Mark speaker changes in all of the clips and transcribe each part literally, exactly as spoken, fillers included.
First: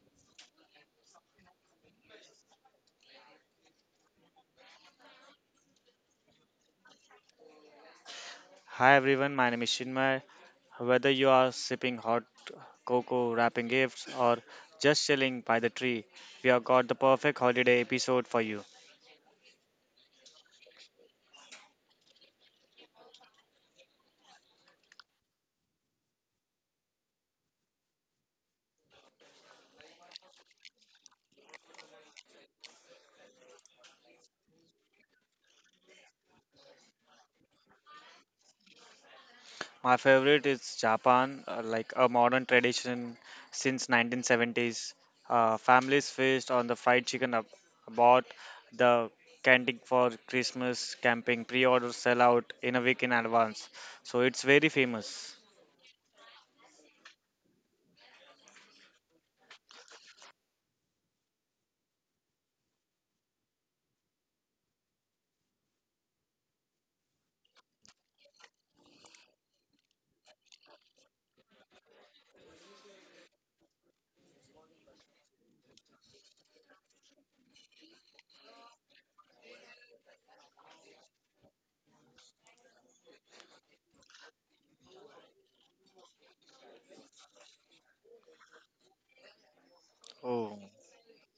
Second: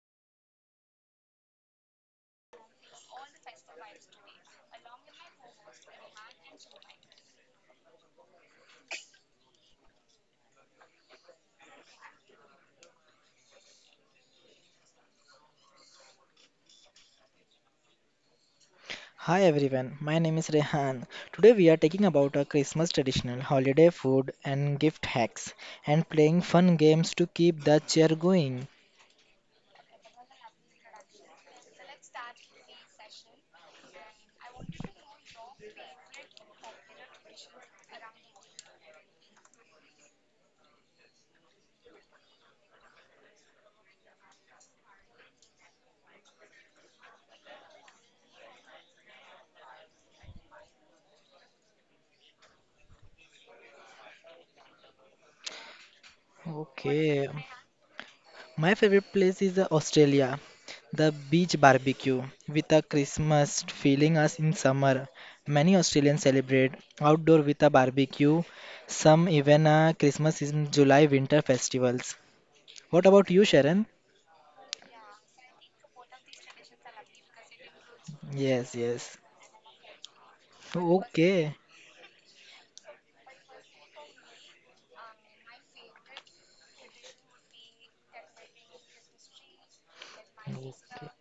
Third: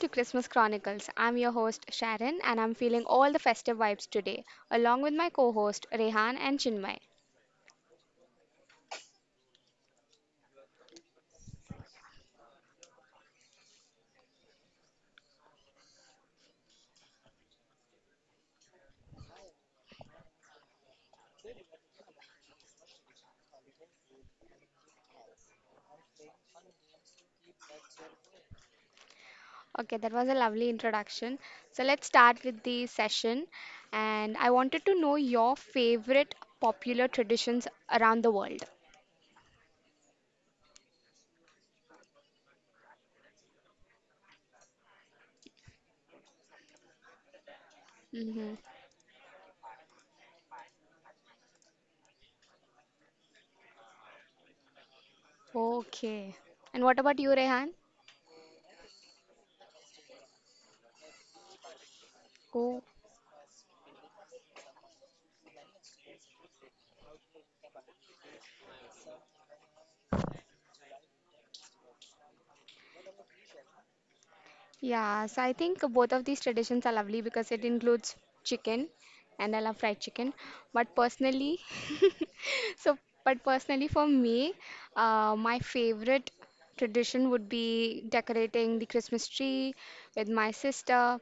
Speaker 1: to Christmas Chronicles. I'm your host Sharon, and I'm feeling all the festive vibes today along with my co-host Rehan and Chinmay.
Speaker 2: Hi everyone, my name is Chinmay. Whether you are sipping hot cocoa, wrapping gifts, or just chilling by the tree, we have got the perfect holiday episode for you.
Speaker 3: Hi everyone, my name is Rehan. Today we are talking about a Christmas traditional holiday food and gift hacks and playing fun games to keep the cheer going.
Speaker 1: Okay, that was a lovely introduction. So let's start with the session, and I wanted to know your favorite popular traditions around the world.
Speaker 2: My favorite is Japan, uh, like a modern tradition since nineteen seventies. Uh, families feast on the fried chicken ab- bought,
Speaker 1: Hmm.
Speaker 2: the candy for Christmas, camping, pre-order sell out in a week in advance. So it's very famous.
Speaker 1: Okay. And what about
Speaker 3: Okay,
Speaker 1: you, Rehan?
Speaker 3: my favorite place is uh, Australia, the beach barbecue with a
Speaker 1: Oh,
Speaker 3: Christmas feeling as in summer. Many Australians celebrate outdoor with a barbecue, some even uh, Christmas in July winter festivals. What about you, Sharon?
Speaker 1: yeah. So I think both of these traditions are lovely because it includes
Speaker 3: Yes,
Speaker 1: chicken,
Speaker 3: yes.
Speaker 1: and I love fried chicken. But
Speaker 3: Okay.
Speaker 1: personally, so, but personally for me, uh, my favorite tradition would be decorating the Christmas tree with
Speaker 2: Oh,
Speaker 1: my
Speaker 3: Okay.
Speaker 1: sister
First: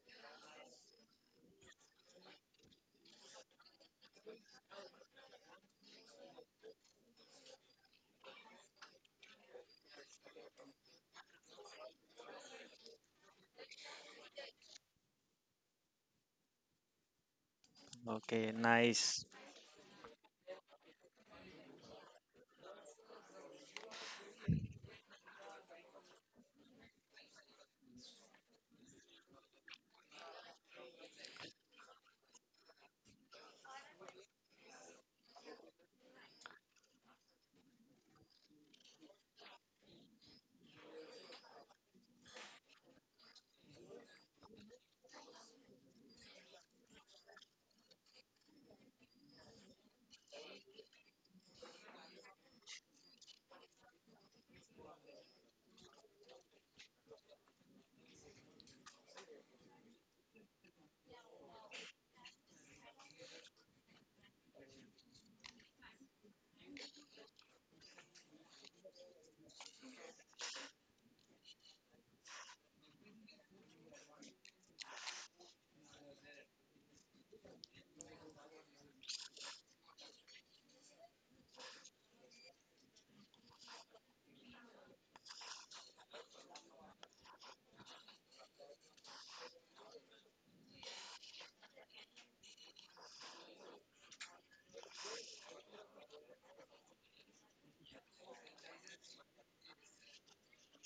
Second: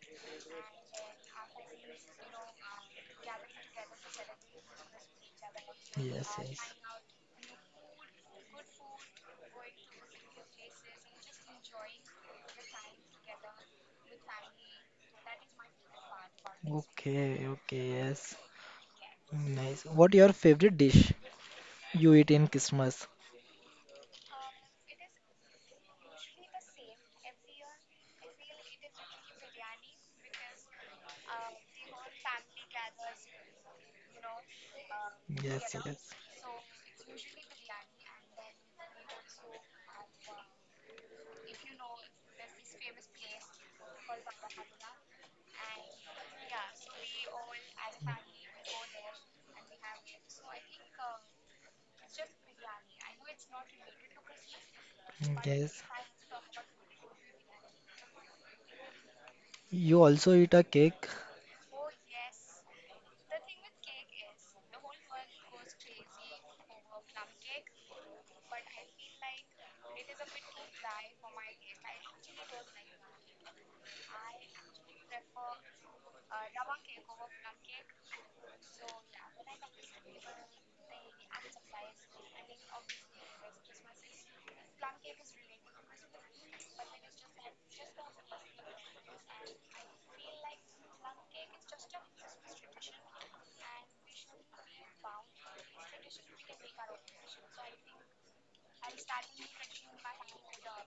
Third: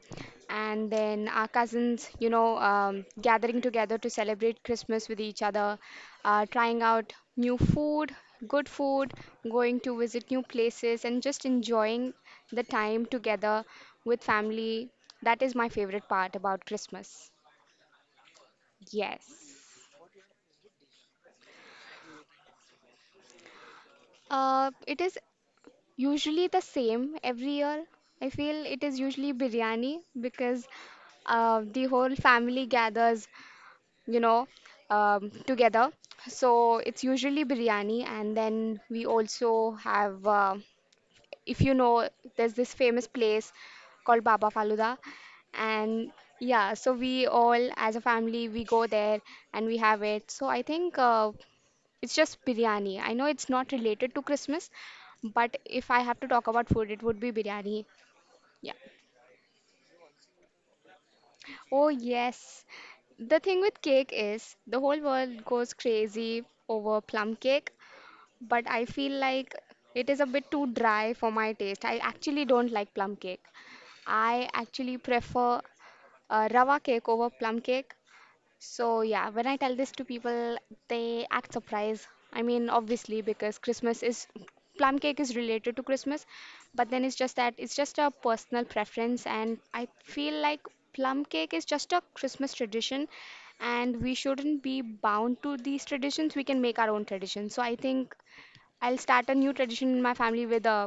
Speaker 1: and then our cousins, you know, um, gathering together to celebrate Christmas with each other,
Speaker 3: Yes,
Speaker 1: uh,
Speaker 3: yes.
Speaker 1: trying out new food, good food, going to visit new places, and just enjoying the time together with family. That is my favorite part about Christmas.
Speaker 3: Okay, okay, yes.
Speaker 2: okay, nice.
Speaker 1: Yes.
Speaker 3: Nice. What your favorite dish you eat in Christmas?
Speaker 1: Uh, it is usually the same every year. I feel it is usually biryani because uh, the whole family gathers, you know, um,
Speaker 3: Yes,
Speaker 1: together.
Speaker 3: yes.
Speaker 1: So it's usually biryani, and then we also have, uh, if you know, there's this famous place called Baba Faluda, and yeah, so we all as a family we go there and we have it. So I think uh, it's just biryani. I know it's not related to Christmas, but
Speaker 3: Yes.
Speaker 1: if I have to talk about food, it would be biryani. Yeah.
Speaker 3: You also eat a cake?
Speaker 1: Oh, yes. The thing with cake is the whole world goes crazy over plum cake, but I feel like it is a bit too dry for my taste. I actually don't like plum cake. I actually prefer uh, rava cake over plum cake. So, yeah, when I tell this to people, they act surprised. I mean, obviously, because Christmas is plum cake is related to Christmas, but then it's just that it's just a personal preference, and I feel like plum cake is just a Christmas tradition, and we shouldn't be bound to these traditions. We can make our own tradition. So, I think I'll start a new tradition in my family with uh,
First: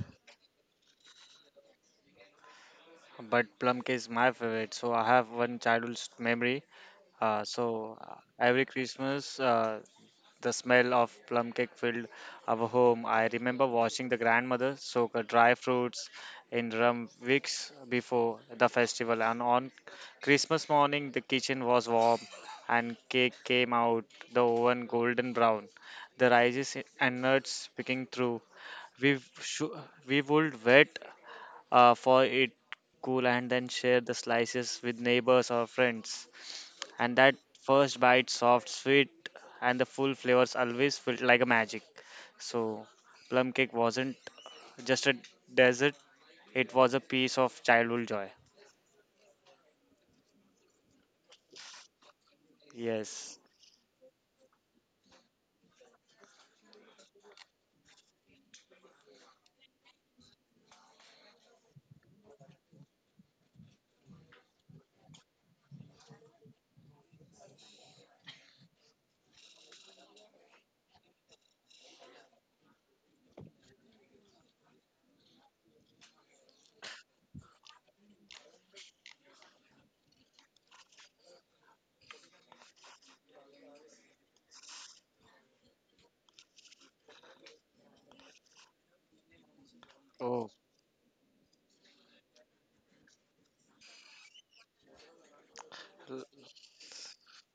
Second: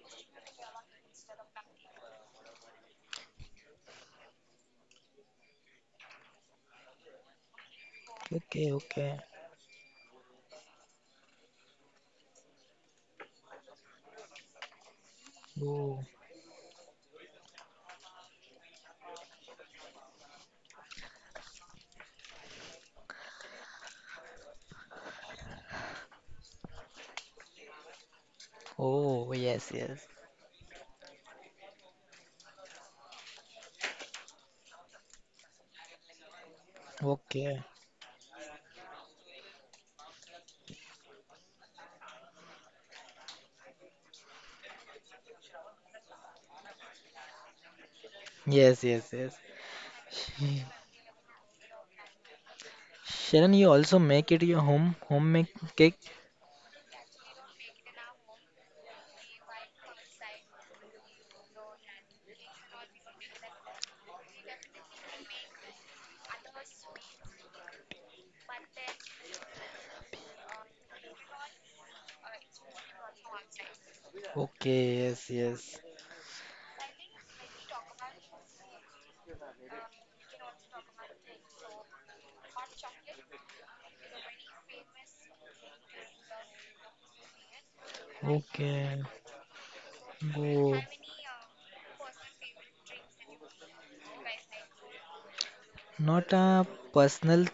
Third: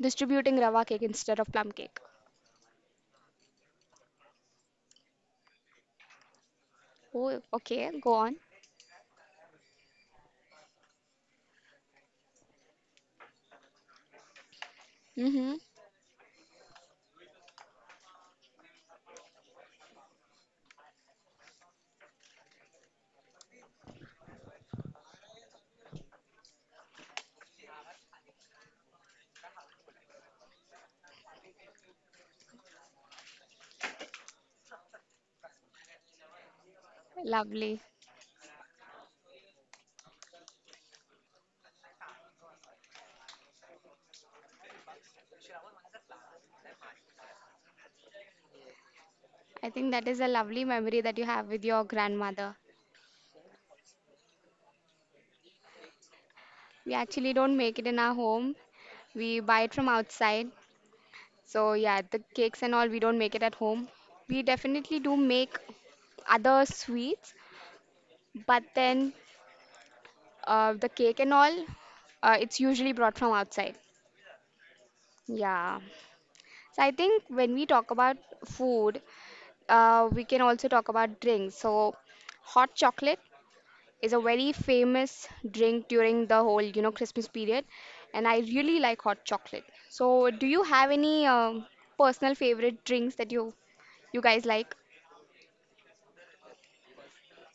Speaker 1: distributing rava cake instead of plum cake.
Speaker 2: But plum cake is my favorite. So I have one childhood s- memory.
Speaker 1: Oh,
Speaker 2: Uh, so
Speaker 1: okay, go
Speaker 2: uh,
Speaker 1: on.
Speaker 2: every
Speaker 3: Okay, okay.
Speaker 2: Christmas, uh, the smell of plum cake filled our home. I remember watching the grandmother soak uh,
Speaker 1: Mm-hmm.
Speaker 2: dry
Speaker 3: Oh,
Speaker 2: fruits in rum weeks before the festival, and on Christmas morning, the kitchen was warm and cake came out the oven golden brown. The rices and nuts picking through. We,
Speaker 3: oh, yes,
Speaker 2: sh-
Speaker 3: yes.
Speaker 2: we would wait uh, for it cool and then share the slices with neighbors or friends. And that
Speaker 3: Okay.
Speaker 1: Lovely.
Speaker 2: first bite, soft, sweet, and the full flavors always felt like a magic. So, plum cake wasn't just a dessert, it was a piece of childhood joy.
Speaker 3: Yes, yes, yes.
Speaker 1: I think that is a
Speaker 3: Sh-
Speaker 1: lovely memory that you have with your grandmother.
Speaker 2: Yes.
Speaker 3: Sharon, you also make it your home homemade cake?
Speaker 1: We actually don't make it in our home. We buy it from outside. So yeah, the cakes and all we don't make it at home. We definitely do make other sweets, but then uh, the cake and all, uh, it's usually brought from outside.
Speaker 3: Okay, yes,
Speaker 1: Yeah.
Speaker 3: yes.
Speaker 1: So I think when we talk about food, uh, we can also talk about drinks. So hot chocolate is a very famous drink during the whole, you know, Christmas period, and I really
Speaker 3: Okay.
Speaker 1: like hot chocolate. So, do
Speaker 2: Oh,
Speaker 1: you
Speaker 3: Oh,
Speaker 1: have any um, personal favorite drinks that you you guys like?
Speaker 3: not a personal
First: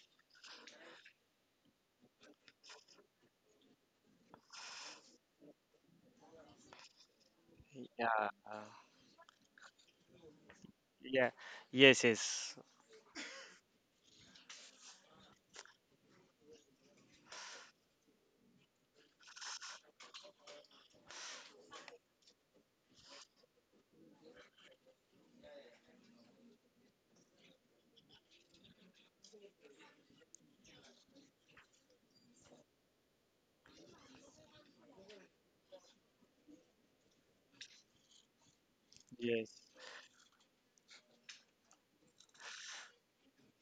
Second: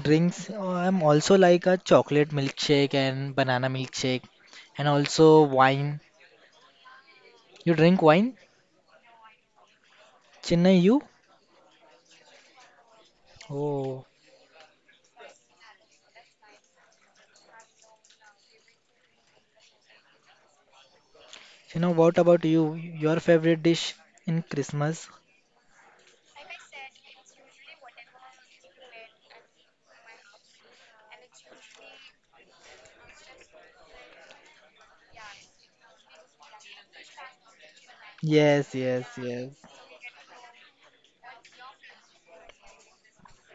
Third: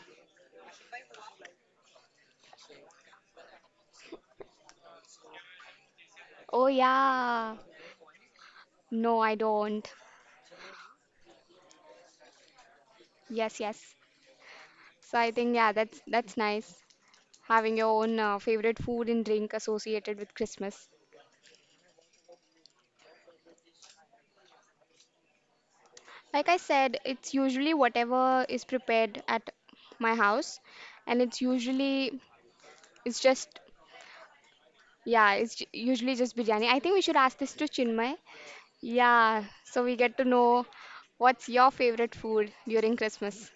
Speaker 3: drinks. Oh, I'm also like a chocolate milkshake and banana milkshake, and also wine.
Speaker 1: Oh yeah.
Speaker 3: You drink
Speaker 2: yeah.
Speaker 3: wine,
Speaker 1: No, I don't.
Speaker 3: Chennai? You?
Speaker 2: Yeah. Yes, yes.
Speaker 1: Yes, yes.
Speaker 3: Oh.
Speaker 1: So I think yeah, that's that's nice having your own uh, favorite food and drink associated with Christmas.
Speaker 3: You know, what about you? Your favorite dish in Christmas?
Speaker 1: Like I said, it's usually whatever is prepared at my house, and it's usually it's just yeah, it's ju- usually just biryani. I think we should ask this to Chinmay.
Speaker 3: Yes, yes,
Speaker 1: Yeah,
Speaker 2: Yes.
Speaker 3: yes.
Speaker 1: so we get to know what's your favorite food during Christmas.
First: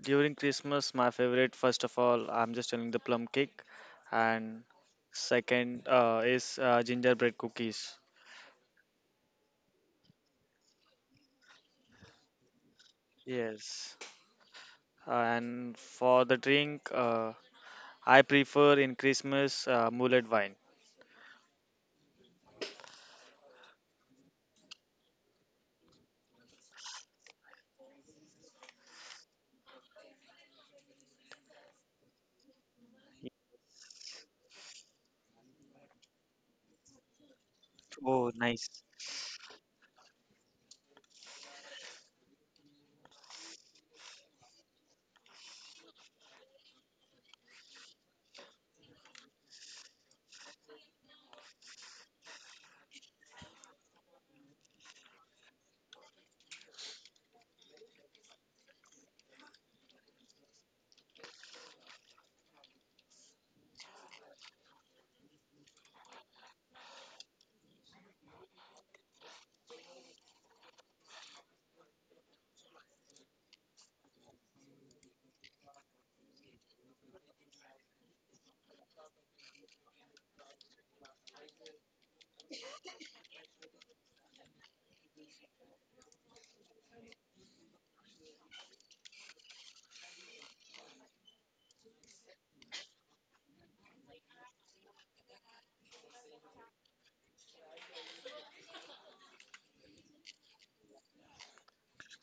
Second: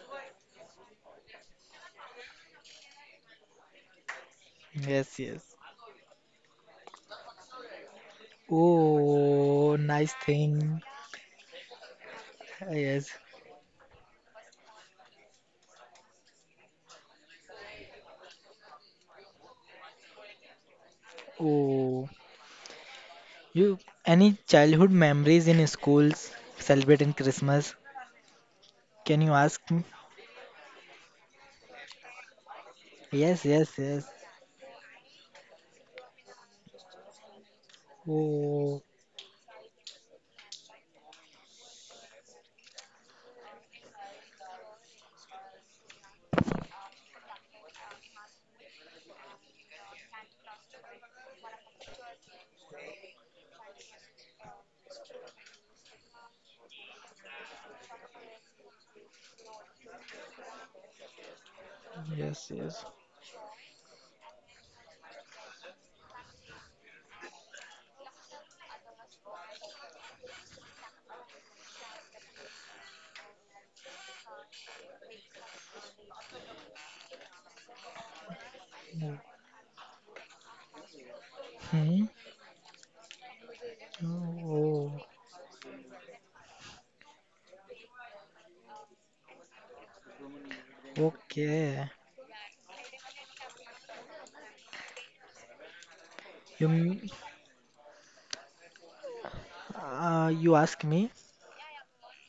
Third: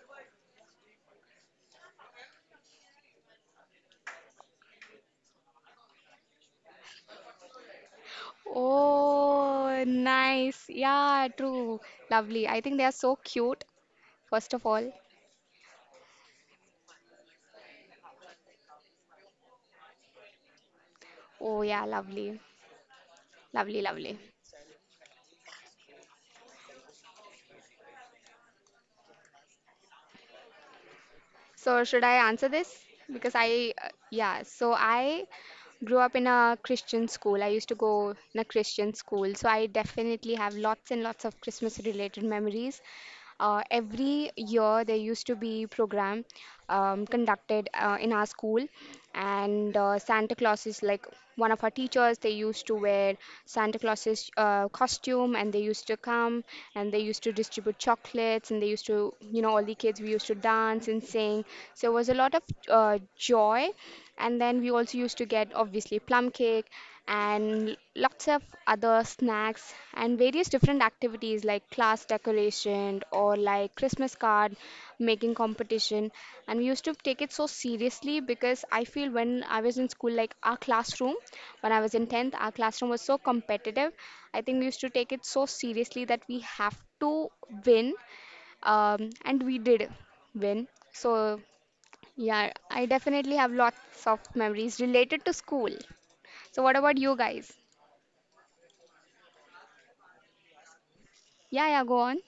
Speaker 2: During Christmas, my favorite, first of all, I'm just telling the plum cake. And
Speaker 3: Yes, yes.
Speaker 2: second uh, is uh, gingerbread cookies.
Speaker 3: Oh,
Speaker 1: Oh,
Speaker 3: nice
Speaker 1: nice.
Speaker 3: thing.
Speaker 1: Yeah, true. Lovely. I think they are
Speaker 3: Yes.
Speaker 1: so cute,
Speaker 2: Yes,
Speaker 1: first of all.
Speaker 2: uh, and for the drink, uh, I prefer in Christmas uh, mullet wine.
Speaker 1: Oh, yeah,
Speaker 3: Oh,
Speaker 1: lovely.
Speaker 3: you
Speaker 1: Lovely, lovely.
Speaker 3: any childhood memories in schools celebrating Christmas? Can you ask me?
Speaker 1: So, should I answer this? Because
Speaker 3: Yes, yes,
Speaker 1: I, uh,
Speaker 3: yes.
Speaker 1: yeah, so I grew up in a Christian school. I used to go
Speaker 2: Oh,
Speaker 1: in a
Speaker 3: Oh,
Speaker 2: nice.
Speaker 1: Christian school, so I definitely have lots and lots of Christmas related memories. Uh, every year there used to be program um, conducted uh, in our school, and uh, Santa Claus is like one of our teachers. They used to wear Santa Claus's uh, costume, and they used to come, and they used to distribute chocolates, and they used to, you know, all the kids we used to dance and sing. So it was a lot of
Speaker 3: yes, yes.
Speaker 1: uh, joy, and then we also used to get obviously plum cake and lots of other snacks and various different activities like class decoration or like Christmas card making competition. And we used to take it so seriously because I feel
Speaker 3: Oh.
Speaker 1: when I was in school, like our classroom, when I was
Speaker 3: Hmm.
Speaker 1: in tenth, our classroom was so competitive. I think we used
Speaker 3: Oh,
Speaker 1: to take it so seriously that we have to win, um, and we did win. So,
Speaker 3: okay.
Speaker 1: yeah, I definitely have lots of memories related to school. So,
Speaker 3: You,
Speaker 1: what about
Speaker 3: m-
Speaker 1: you guys?
Speaker 3: uh, you ask me.
Speaker 1: Yeah, yeah, go on.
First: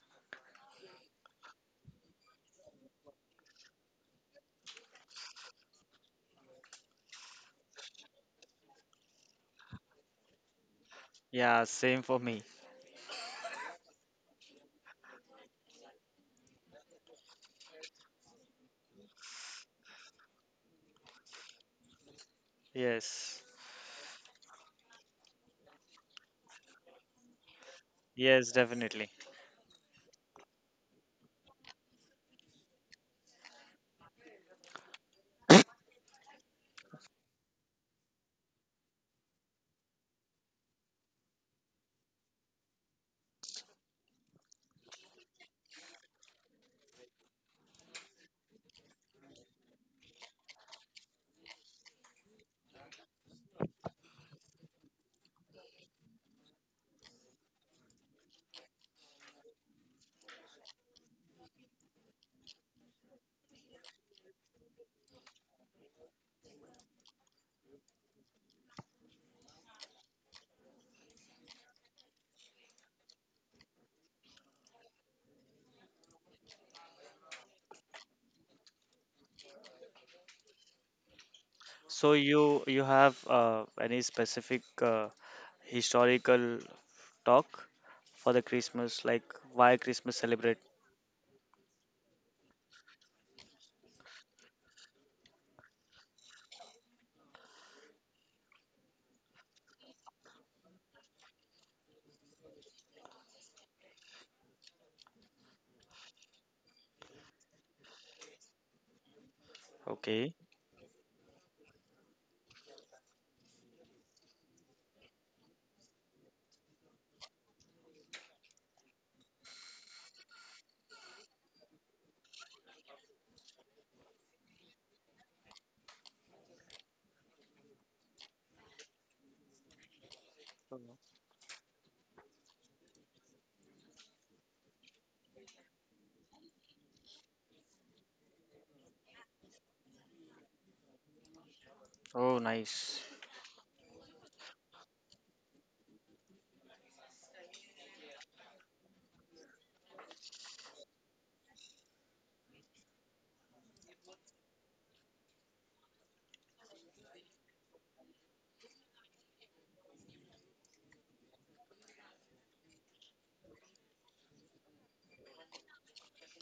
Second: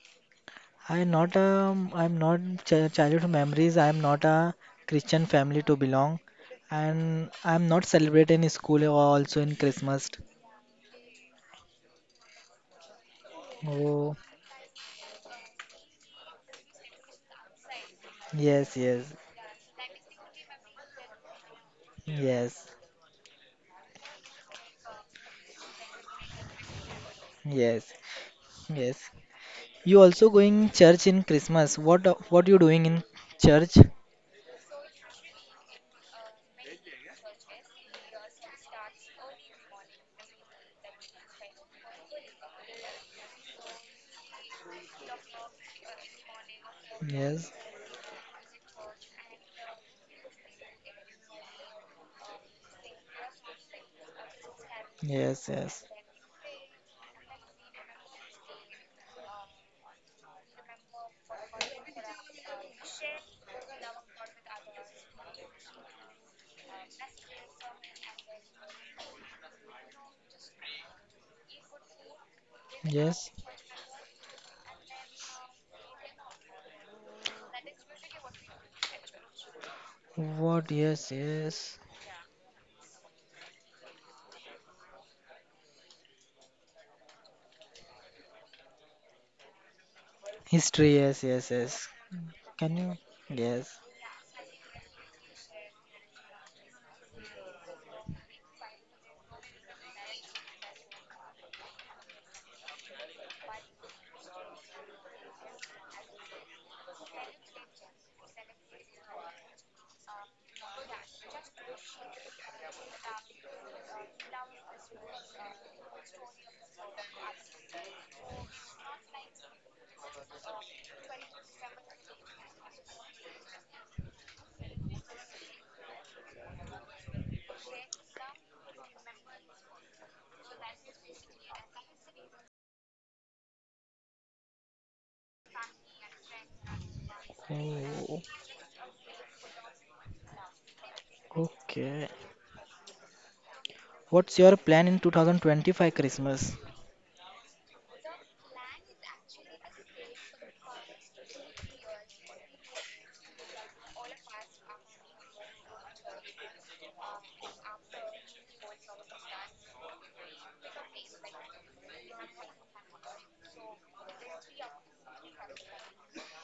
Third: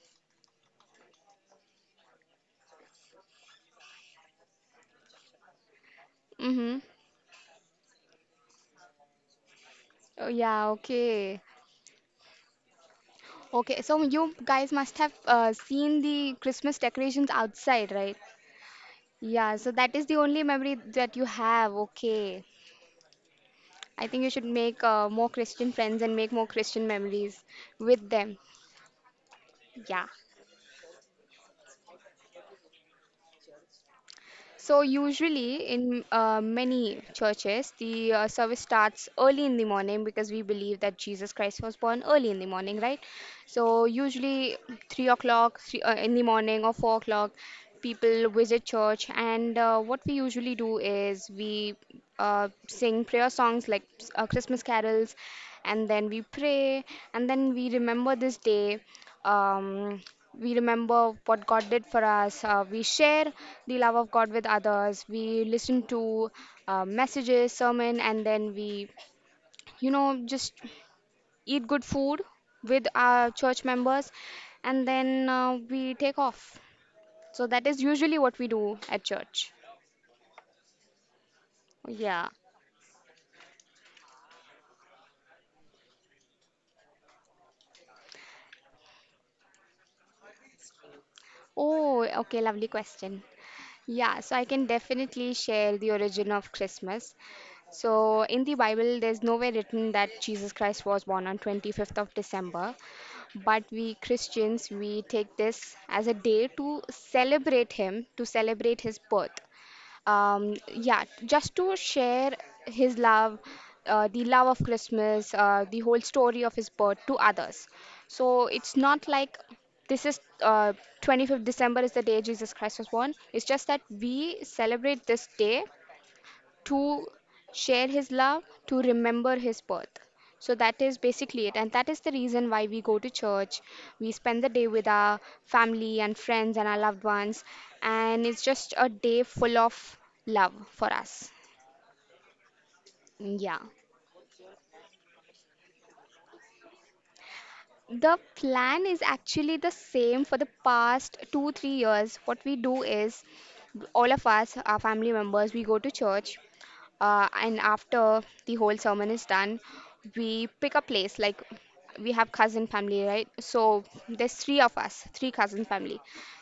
Speaker 3: i not um I'm not ch- childhood memories. I'm not a Christian family to belong,
Speaker 1: Mm-hmm.
Speaker 3: and I'm not celebrating in school or also in Christmas.
Speaker 1: Oh, yeah, okay.
Speaker 2: Yeah, same for me.
Speaker 1: Okay, so
Speaker 3: Oh,
Speaker 1: you guys must have uh, seen the Christmas decorations outside, right?
Speaker 3: yes, yes,
Speaker 1: Yeah, so that is the only memory that you have. Okay.
Speaker 3: yes,
Speaker 2: Yes,
Speaker 1: I think you should make uh, more Christian friends and make more Christian memories
Speaker 3: yes,
Speaker 1: with them.
Speaker 2: yes,
Speaker 3: yes.
Speaker 2: definitely.
Speaker 3: You
Speaker 1: Yeah.
Speaker 3: also going church in Christmas. What what you doing in church?
Speaker 1: So usually in uh, many churches, the uh, service starts early in the morning because we believe that Jesus Christ was born early in the morning, right? So usually three o'clock three, uh, in the morning or four o'clock,
Speaker 3: Yes,
Speaker 1: people visit church, and uh, what we usually do is we uh, sing prayer songs like uh, Christmas carols,
Speaker 3: yes, yes,
Speaker 1: and then we pray, and then we remember this day. Um, we remember what God did for us. Uh, we share the love of God with others. We listen to uh, messages, sermon, and then we, you know, just eat good food with
Speaker 3: yes.
Speaker 1: our church members, and then uh, we take off. So that is usually what we do at church.
Speaker 3: What? Yes, yes.
Speaker 2: So
Speaker 1: Yeah.
Speaker 2: you you have uh, any specific uh, historical talk for the Christmas, like why Christmas celebrate?
Speaker 3: History. Yes, yes, yes.
Speaker 1: Oh, okay, lovely
Speaker 3: Can you?
Speaker 1: question.
Speaker 3: Yes.
Speaker 1: Yeah, so I can definitely share the origin of Christmas. So in the Bible, there's nowhere written that Jesus Christ was born on twenty-fifth of December, but we Christians we take this as a day to celebrate him, to celebrate his birth.
Speaker 2: Okay.
Speaker 1: Um, yeah, just to share his love, uh, the love of Christmas, uh, the whole story of his birth to others. So it's not like this is uh, twenty-fifth December is the day Jesus Christ was born. It's just that we celebrate this day to share his love, to remember his birth. So that is basically it. And that is the reason why we go to church. We spend the day with our family and friends and our loved ones.
Speaker 3: Oh,
Speaker 1: And it's just a day full of love for us.
Speaker 3: okay.
Speaker 2: Oh, nice.
Speaker 1: Yeah.
Speaker 3: What's your plan in two thousand twenty-five Christmas?
Speaker 1: The plan is actually the same for the past two, three years. What we do is all of us, our family members, we go to church. Uh, and after the whole sermon is done, we pick a place like we have cousin family, right? So there's three of us, three cousin family.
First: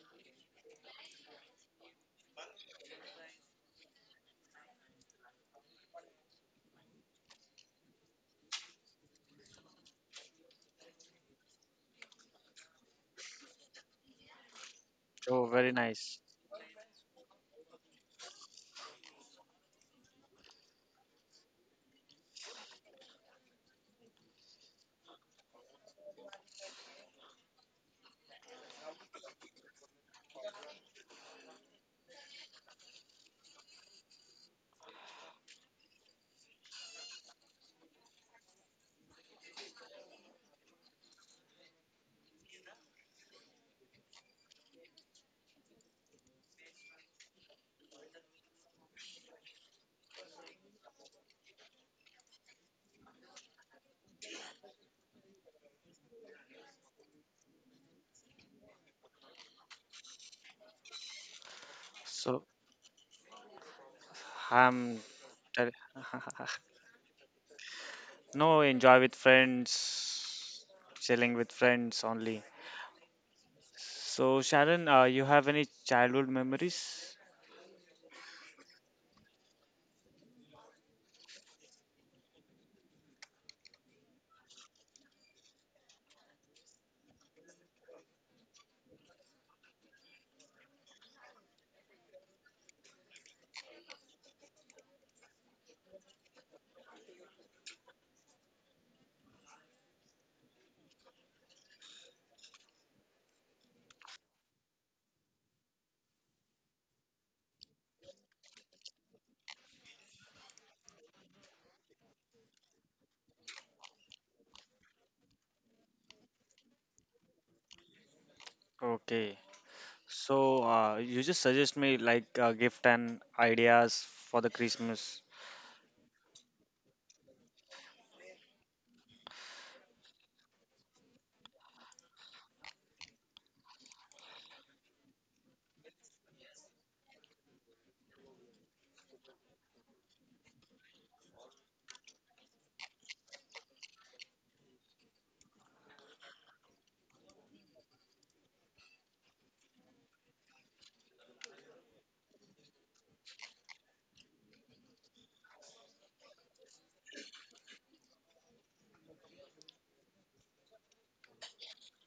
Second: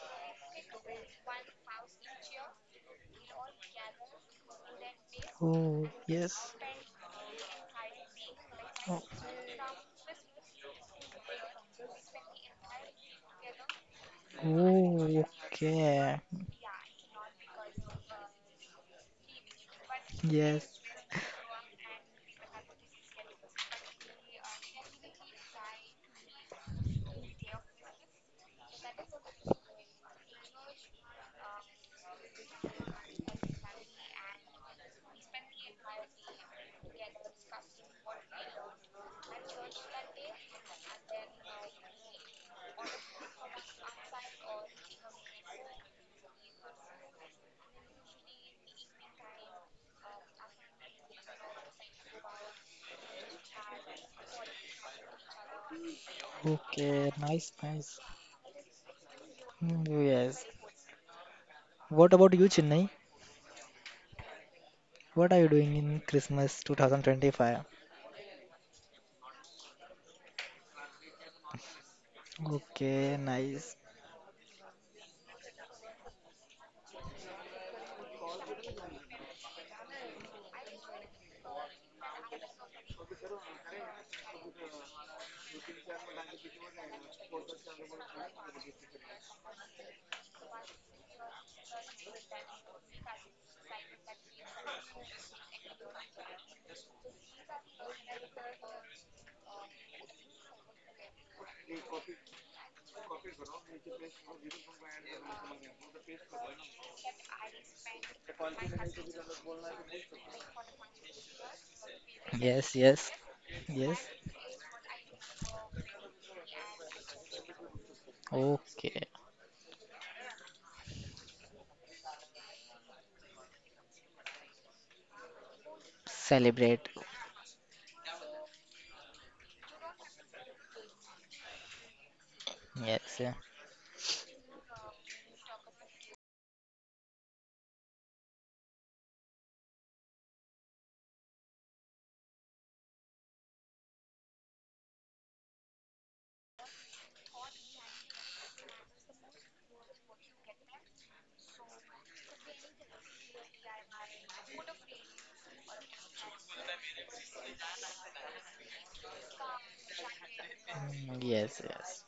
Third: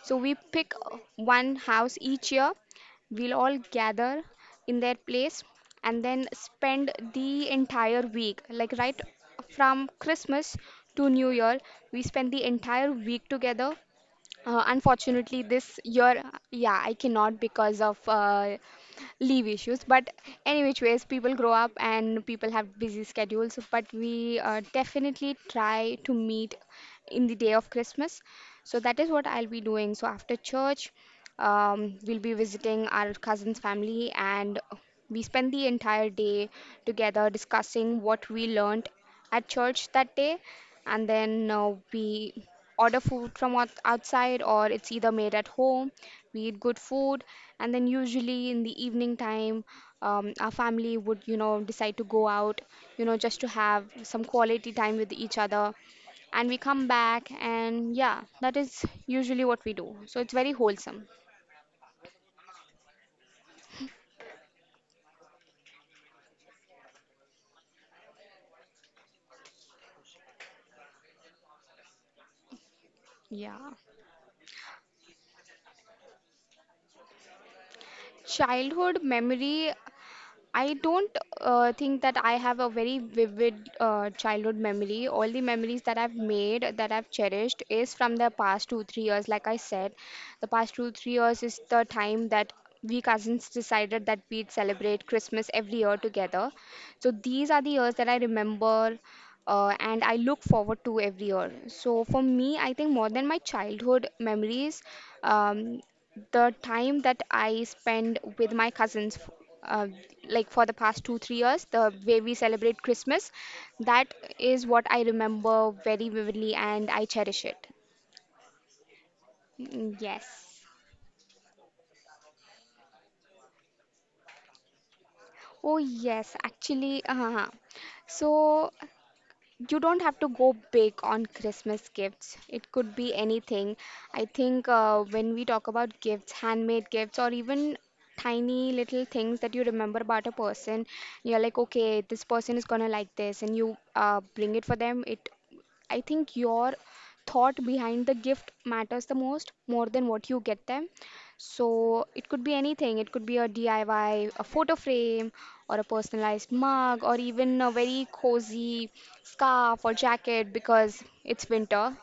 Speaker 1: So we pick uh, one house each year. We'll all gather in their place
Speaker 3: Oh,
Speaker 1: and then
Speaker 3: yes.
Speaker 1: spend the entire week, like right
Speaker 3: Oh,
Speaker 1: from Christmas to New Year, we spend the entire week together. Uh,
Speaker 3: oh,
Speaker 1: unfortunately,
Speaker 2: Oh, very
Speaker 1: this
Speaker 2: nice.
Speaker 3: okay.
Speaker 1: year, yeah, I cannot because of uh, leave issues, but any
Speaker 3: Yes.
Speaker 1: which ways people grow up and people have busy schedules, but we uh, definitely try to meet in the day of Christmas. So that is what I'll be doing. So after church, um, we'll be visiting our cousin's family, and we spend the entire day together discussing what we learned at church that day. And then uh, we order food from out- outside, or it's either made at home. We eat good food, and then usually in the evening time, um, our family would, you know, decide to go out, you know, just to have some quality time with each other. And we come
Speaker 3: Okay.
Speaker 1: back,
Speaker 3: Nice, nice.
Speaker 1: and yeah, that is usually what
Speaker 3: Mm,
Speaker 1: we do. So
Speaker 3: yes.
Speaker 1: it's very wholesome.
Speaker 3: What about
Speaker 2: So
Speaker 3: you, Chennai?
Speaker 2: I'm.
Speaker 3: What are you
Speaker 2: tell-
Speaker 3: doing in Christmas twenty twenty-five?
Speaker 2: No, enjoy with friends, chilling with friends only.
Speaker 3: Okay, nice.
Speaker 1: Yeah.
Speaker 2: So, Sharon, uh, you have any childhood memories?
Speaker 1: Childhood memory, I don't uh, think that I have a very vivid uh, childhood memory. All the memories that I've made, that I've cherished, is from the past two, three years. Like I said, the past two, three years is the time that we cousins decided that we'd celebrate Christmas every year together. So these are the years that I remember uh, and I look forward to every year. So for me, I think more than my childhood memories, um, the time that I spend with my cousins, f- uh, like for the past two, three years, the way we
Speaker 3: Yes,
Speaker 1: celebrate
Speaker 3: yes,
Speaker 1: Christmas,
Speaker 3: yes.
Speaker 1: that is what I remember very vividly and I cherish it.
Speaker 3: Okay.
Speaker 2: Okay.
Speaker 1: Mm, yes.
Speaker 2: So, uh, you just suggest me like uh, gift and ideas for the Christmas.
Speaker 1: Oh, yes,
Speaker 3: Celebrate.
Speaker 1: actually. Uh-huh. So you don't have to go big on Christmas gifts. It could
Speaker 3: Yes,
Speaker 1: be
Speaker 3: yeah.
Speaker 1: anything. I think uh, when we talk about gifts, handmade gifts, or even tiny little things that you remember about a person, you're like, okay, this person is gonna like this, and you uh, bring it for them. It, I think your thought behind the gift matters the most, more than what you get them. So it could be anything. It could be a D I Y, a photo frame, or a personalized mug, or even a very cozy scarf or jacket because
Speaker 3: Mm,
Speaker 1: it's
Speaker 3: yes,
Speaker 1: winter.
Speaker 3: yes.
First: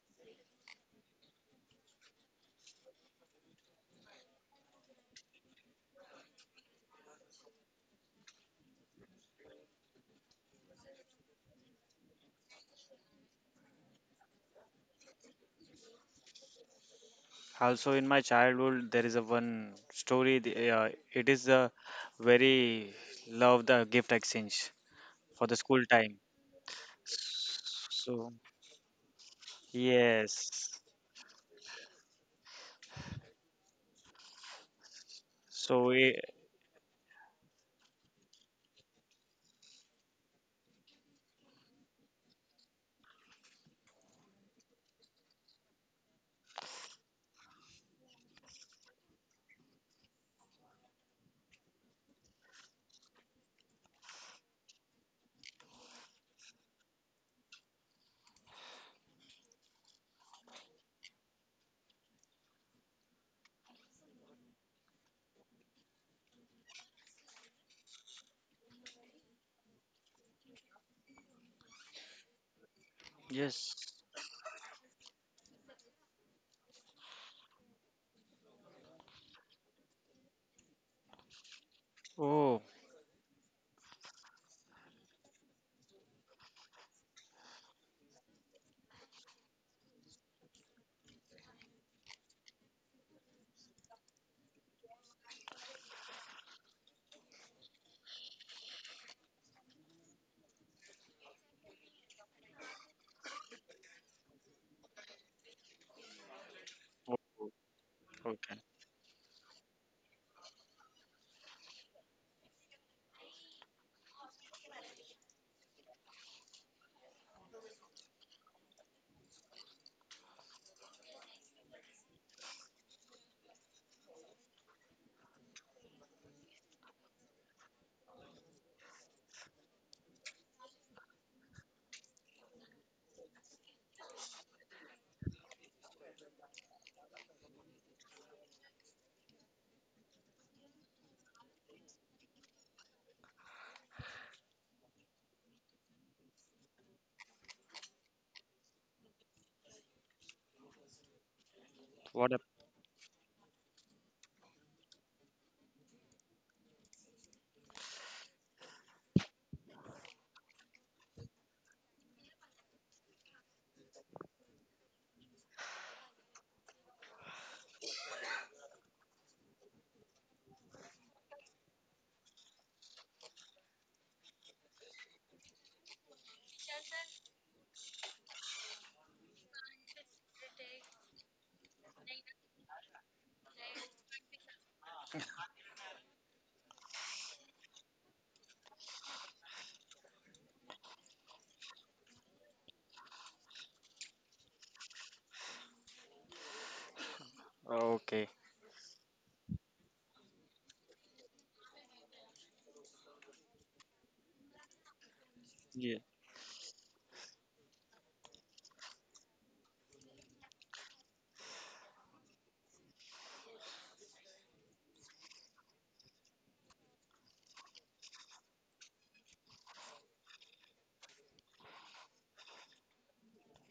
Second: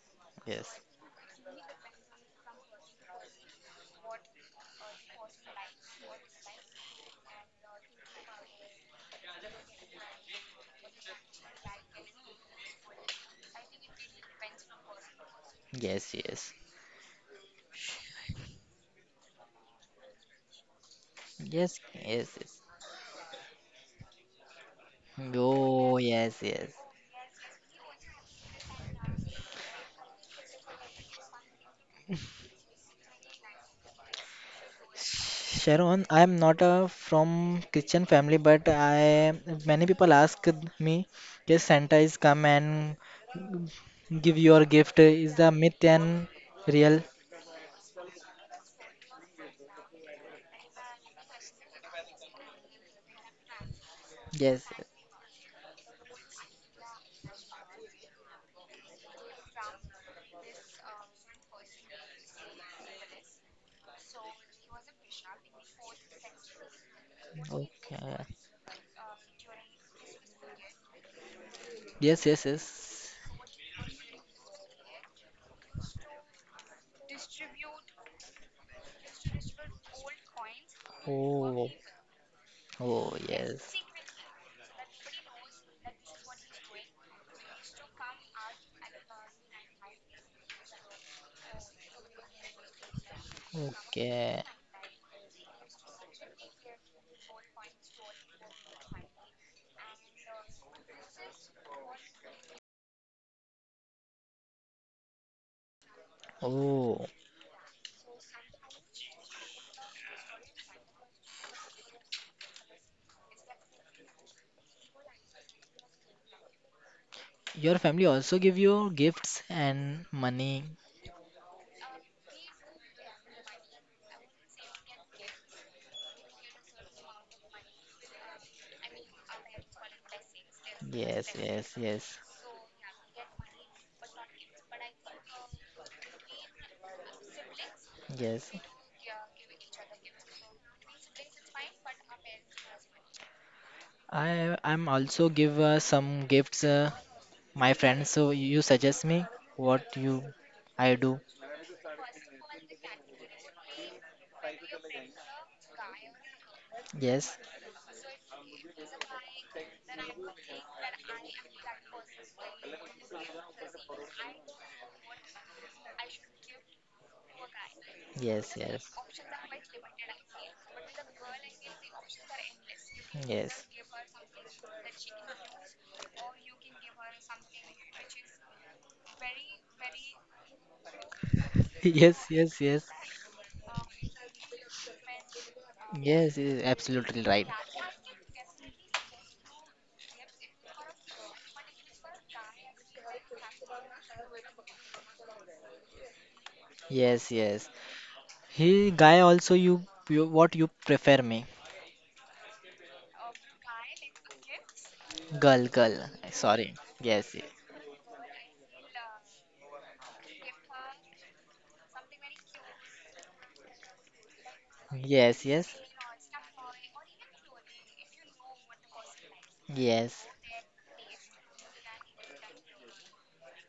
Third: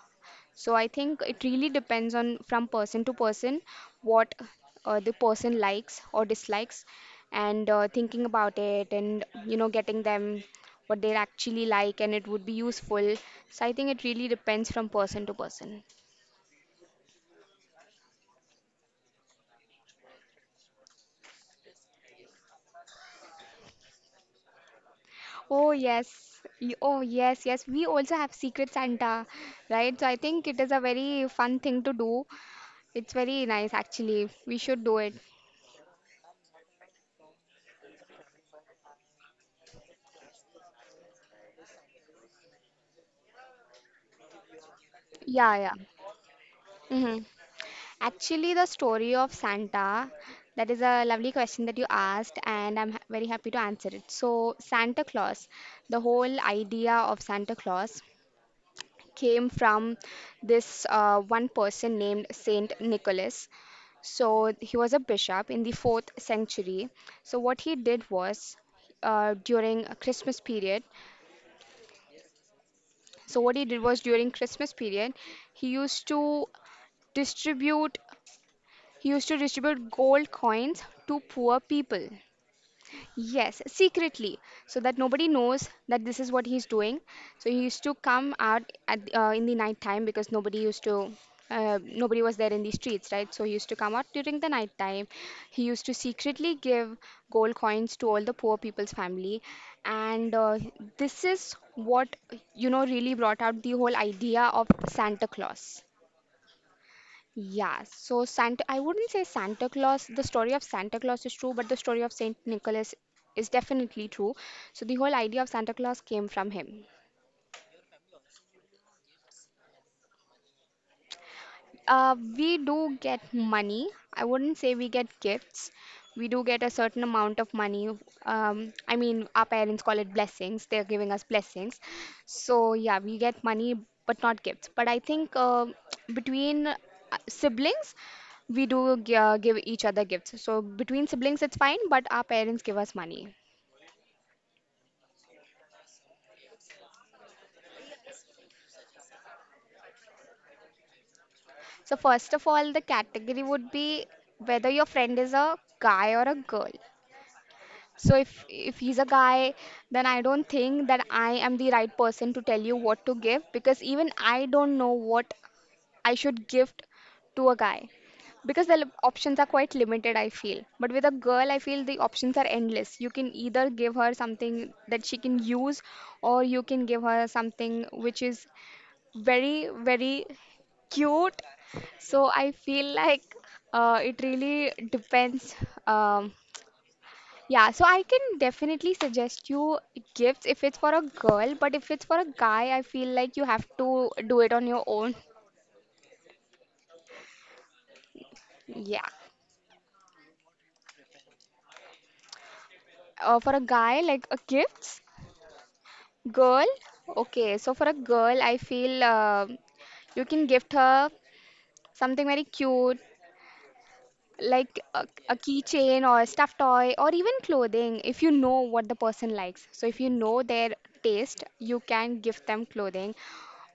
Speaker 1: So
Speaker 3: Yes.
Speaker 1: I think it really depends on from person to person what uh, the person likes or dislikes, and uh, thinking about it, and you know, getting them what they actually like, and it would be useful. So I think it really depends from person to person.
Speaker 3: Yes, yes.
Speaker 2: Also, in my childhood, there is a one story. The- Uh, it is a
Speaker 3: Yes, yes, yes.
Speaker 2: very love the gift exchange for the
Speaker 1: Oh
Speaker 2: school
Speaker 3: Oh,
Speaker 2: time.
Speaker 1: yes.
Speaker 3: yes,
Speaker 1: Y-
Speaker 3: yes.
Speaker 1: Oh yes, yes, we also
Speaker 2: So,
Speaker 1: have Secret Santa, right? So I think it is a
Speaker 2: yes.
Speaker 1: very fun thing to do. It's very nice actually. We should do it.
Speaker 2: So,
Speaker 3: Sharon,
Speaker 2: we
Speaker 3: I'm not a from Christian family, but I many people ask me, yes, Santa is come and give your gift. Is
Speaker 1: Yeah,
Speaker 3: the
Speaker 1: yeah.
Speaker 3: myth and real?
Speaker 1: hmm Actually, the story of Santa, that is a lovely question that you asked, and I'm ha- very happy to answer it. So,
Speaker 3: Yes.
Speaker 1: Santa Claus, the whole idea of Santa Claus came from this uh, one person named Saint Nicholas. So he was a bishop in the fourth century. So what he did
Speaker 3: Okay.
Speaker 1: was uh, during a Christmas period.
Speaker 3: Yes, yes, yes.
Speaker 1: So what he
Speaker 2: yes.
Speaker 1: did was during Christmas period, he used to distribute he used to distribute gold coins to poor
Speaker 3: Oh.
Speaker 1: people.
Speaker 2: Oh,
Speaker 3: Oh,
Speaker 1: Yes,
Speaker 3: yes.
Speaker 1: secretly, so that nobody knows that this is what he's doing. So he used to come out at the- uh, in the night time because nobody used to, uh, nobody was there in the streets, right? So he used to come out during the
Speaker 3: Okay.
Speaker 1: night time. He used to secretly give gold coins to all the poor people's family, and uh, this is what you know really brought out the whole idea of Santa Claus.
Speaker 3: Oh,
Speaker 2: oh,
Speaker 1: Yeah, so Santa,
Speaker 2: okay.
Speaker 1: I wouldn't say Santa Claus, the story of Santa Claus is true, but the story of Saint Nicholas is definitely true. So the whole idea of Santa Claus came from him.
Speaker 3: your family also give you gifts and money.
Speaker 1: Uh, we do get money. I wouldn't say we get gifts. We do get a certain amount of money. Um, I mean, our parents call it blessings. They're giving us
Speaker 3: Yes,
Speaker 1: blessings.
Speaker 3: yes, yes,
Speaker 1: So, yeah, we get money, but not gifts. But I think uh, between uh, siblings,
Speaker 3: yes.
Speaker 1: we do gi- uh, give each other gifts. So, between siblings, it's fine, but our parents give us money.
Speaker 3: I I'm also give uh, some gifts. Uh, my friends, so you suggest me what you I do.
Speaker 1: So, first
Speaker 2: What up?
Speaker 1: of all, the category would be whether your friend is a guy or a girl.
Speaker 3: Yes,
Speaker 1: So if if he's a guy, then I don't think that I am the right person to tell you what to give because even I don't know what I should gift to a guy
Speaker 3: yes,
Speaker 1: because the li-
Speaker 3: yes,
Speaker 1: options are quite limited, I feel. But with a girl, I feel the options are endless. You can either
Speaker 3: yes.
Speaker 1: give her something that she can use, or you can give her something which is very, very cute. So
Speaker 3: Yes,
Speaker 1: I
Speaker 3: yes, yes.
Speaker 1: feel like uh, it really depends. Um,
Speaker 3: Yes, yes, absolutely right.
Speaker 1: yeah, so I can definitely suggest you gifts if it's for a girl, but if it's for a guy, I feel like you have to do it on your own.
Speaker 3: Yes, yes.
Speaker 2: Okay.
Speaker 3: He
Speaker 1: Yeah.
Speaker 3: guy also you, you what you prefer me?
Speaker 1: Uh, for a guy, like a gifts,
Speaker 3: Girl, girl.
Speaker 2: Yeah.
Speaker 1: girl,
Speaker 3: Sorry. Yes. ye-
Speaker 1: okay. So for a girl, I feel uh, you can gift her something very cute, like a, a
Speaker 3: Yes, yes.
Speaker 1: keychain or a stuffed toy, or even clothing if you know what the person likes. So if you
Speaker 3: Yes.
Speaker 1: know their taste, you can give them clothing,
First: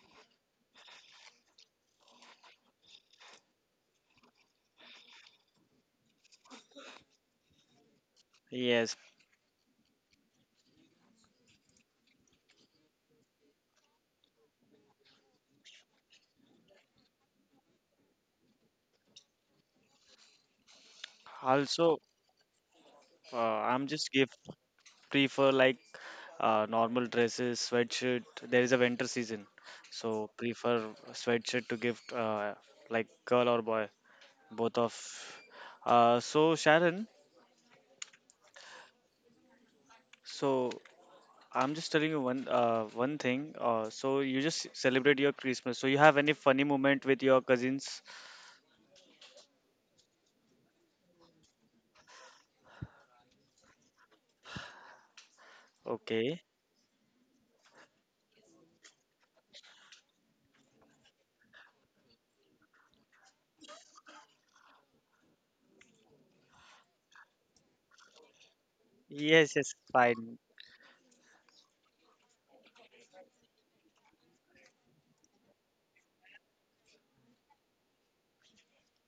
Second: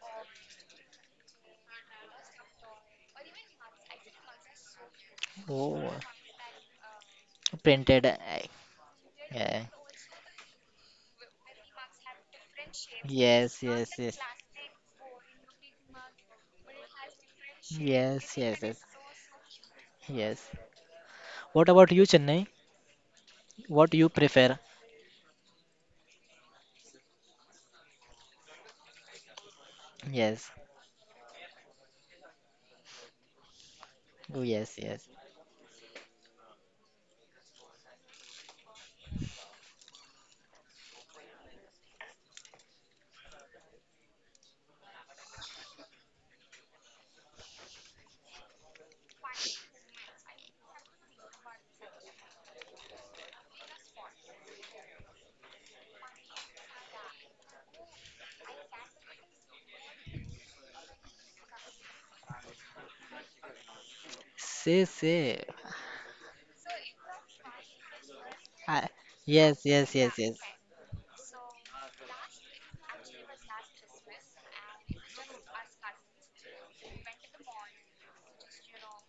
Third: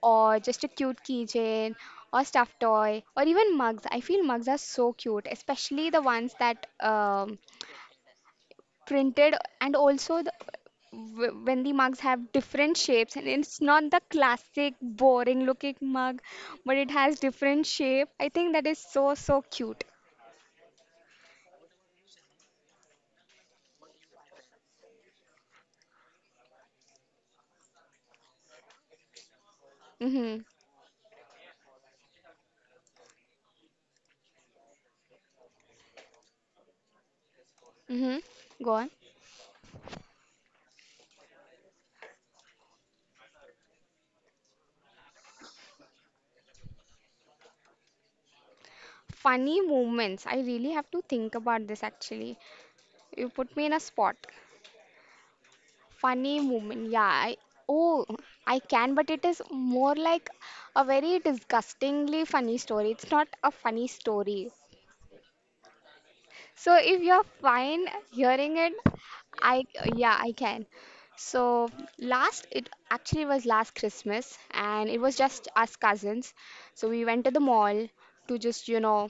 Speaker 1: or just a cute keychain or stuffed toy, or even mugs. I feel mugs are so cute, especially
Speaker 3: Oh,
Speaker 1: the ones that um,
Speaker 3: printed. uh,
Speaker 2: Yes.
Speaker 1: printed,
Speaker 3: Yeah.
Speaker 1: and also the, w- when the mugs have different shapes and it's
Speaker 3: Yes,
Speaker 1: not
Speaker 3: yes,
Speaker 1: the
Speaker 3: yes.
Speaker 1: classic boring looking mug, but it has different shape, I
Speaker 3: Yes,
Speaker 1: think
Speaker 3: yes,
Speaker 1: that is
Speaker 3: yes.
Speaker 1: so, so cute.
Speaker 3: Yes. What about
Speaker 2: Also,
Speaker 3: you, Chennai?
Speaker 2: uh, I'm
Speaker 3: What you
Speaker 2: just give
Speaker 3: prefer?
Speaker 2: prefer like uh, normal dresses, sweatshirt. There is a winter season, so
Speaker 1: Hmm.
Speaker 3: Yes.
Speaker 2: prefer sweatshirt to gift uh, like girl or boy,
Speaker 3: Oh yes,
Speaker 2: both of.
Speaker 3: yes.
Speaker 2: Uh, so Sharon,
Speaker 1: Mm-hmm. Go on.
Speaker 2: so I'm just telling you one uh, one thing. Uh, so you just celebrate your Christmas. So you have any funny moment with your cousins?
Speaker 1: Funny moments. I really have to think about this actually. You put me in a spot. Funny
Speaker 2: Okay.
Speaker 1: moment. Yeah. I, oh, I can, but it is more like a very disgustingly funny story. It's not a funny story.
Speaker 3: Say, say.
Speaker 1: So if you're fine hearing it,
Speaker 3: I,
Speaker 2: Yes.
Speaker 3: yes,
Speaker 1: I
Speaker 2: Yes.
Speaker 3: yes, yes,
Speaker 1: yeah, I
Speaker 3: yes.
Speaker 2: Fine.
Speaker 1: can. So last it actually was last Christmas, and it was just us cousins. So we went to the mall to just, you know,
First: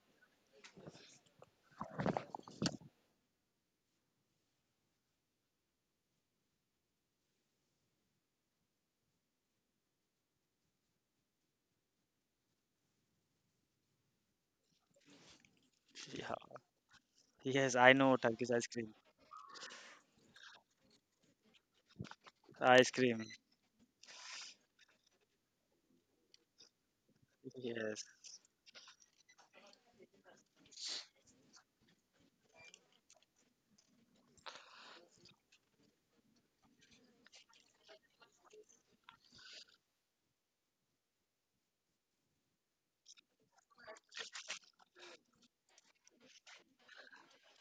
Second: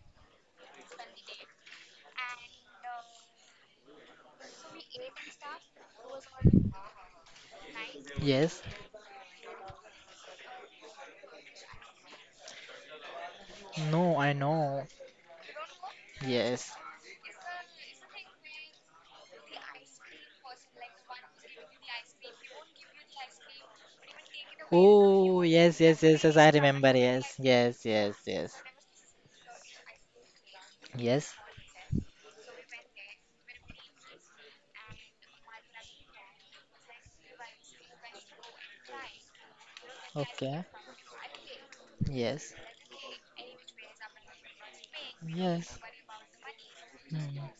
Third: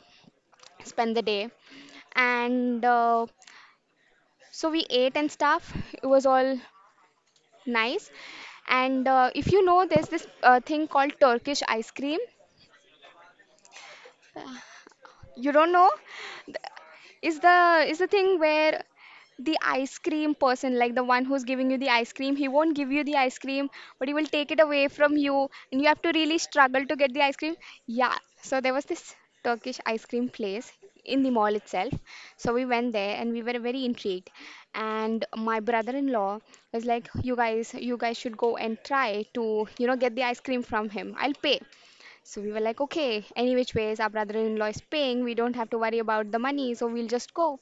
Speaker 1: spend the day, and uh, so we ate and stuff. It was all nice,
Speaker 3: Yes.
Speaker 1: and uh, if you know, there's this uh, thing called Turkish ice cream.
Speaker 3: No, I know.
Speaker 1: You don't know?
Speaker 2: Yeah.
Speaker 3: Yes.
Speaker 1: Is
Speaker 2: Yes,
Speaker 1: the
Speaker 2: I
Speaker 1: is the
Speaker 2: know
Speaker 1: thing
Speaker 2: Turkish ice
Speaker 1: where
Speaker 2: cream.
Speaker 1: the ice cream person, like the one who's giving you the ice cream, he won't give
Speaker 2: Ice
Speaker 1: you the
Speaker 2: cream.
Speaker 1: ice cream, but he will take it away from
Speaker 3: Oh,
Speaker 1: you, and
Speaker 3: yes,
Speaker 1: you have
Speaker 3: yes,
Speaker 1: to
Speaker 3: yes,
Speaker 1: really
Speaker 3: yes. I
Speaker 1: struggle to
Speaker 3: remember.
Speaker 1: get the ice
Speaker 3: Yes,
Speaker 1: cream.
Speaker 3: yes,
Speaker 2: Yes.
Speaker 1: Yeah,
Speaker 3: yes,
Speaker 1: so
Speaker 3: yes.
Speaker 1: there was this Turkish ice cream place in the
Speaker 3: Yes.
Speaker 1: mall itself, so we went there and we were very intrigued, and my brother-in-law was like, you guys you guys should go and try to, you know get the ice cream
Speaker 3: Okay.
Speaker 1: from him, I'll pay. So we
Speaker 3: Yes.
Speaker 1: were like, okay, any which ways, our brother-in-law is paying. We don't have to
Speaker 3: Yes.
Speaker 1: worry about the money, so we'll just
Speaker 3: Hmm.
Speaker 1: go.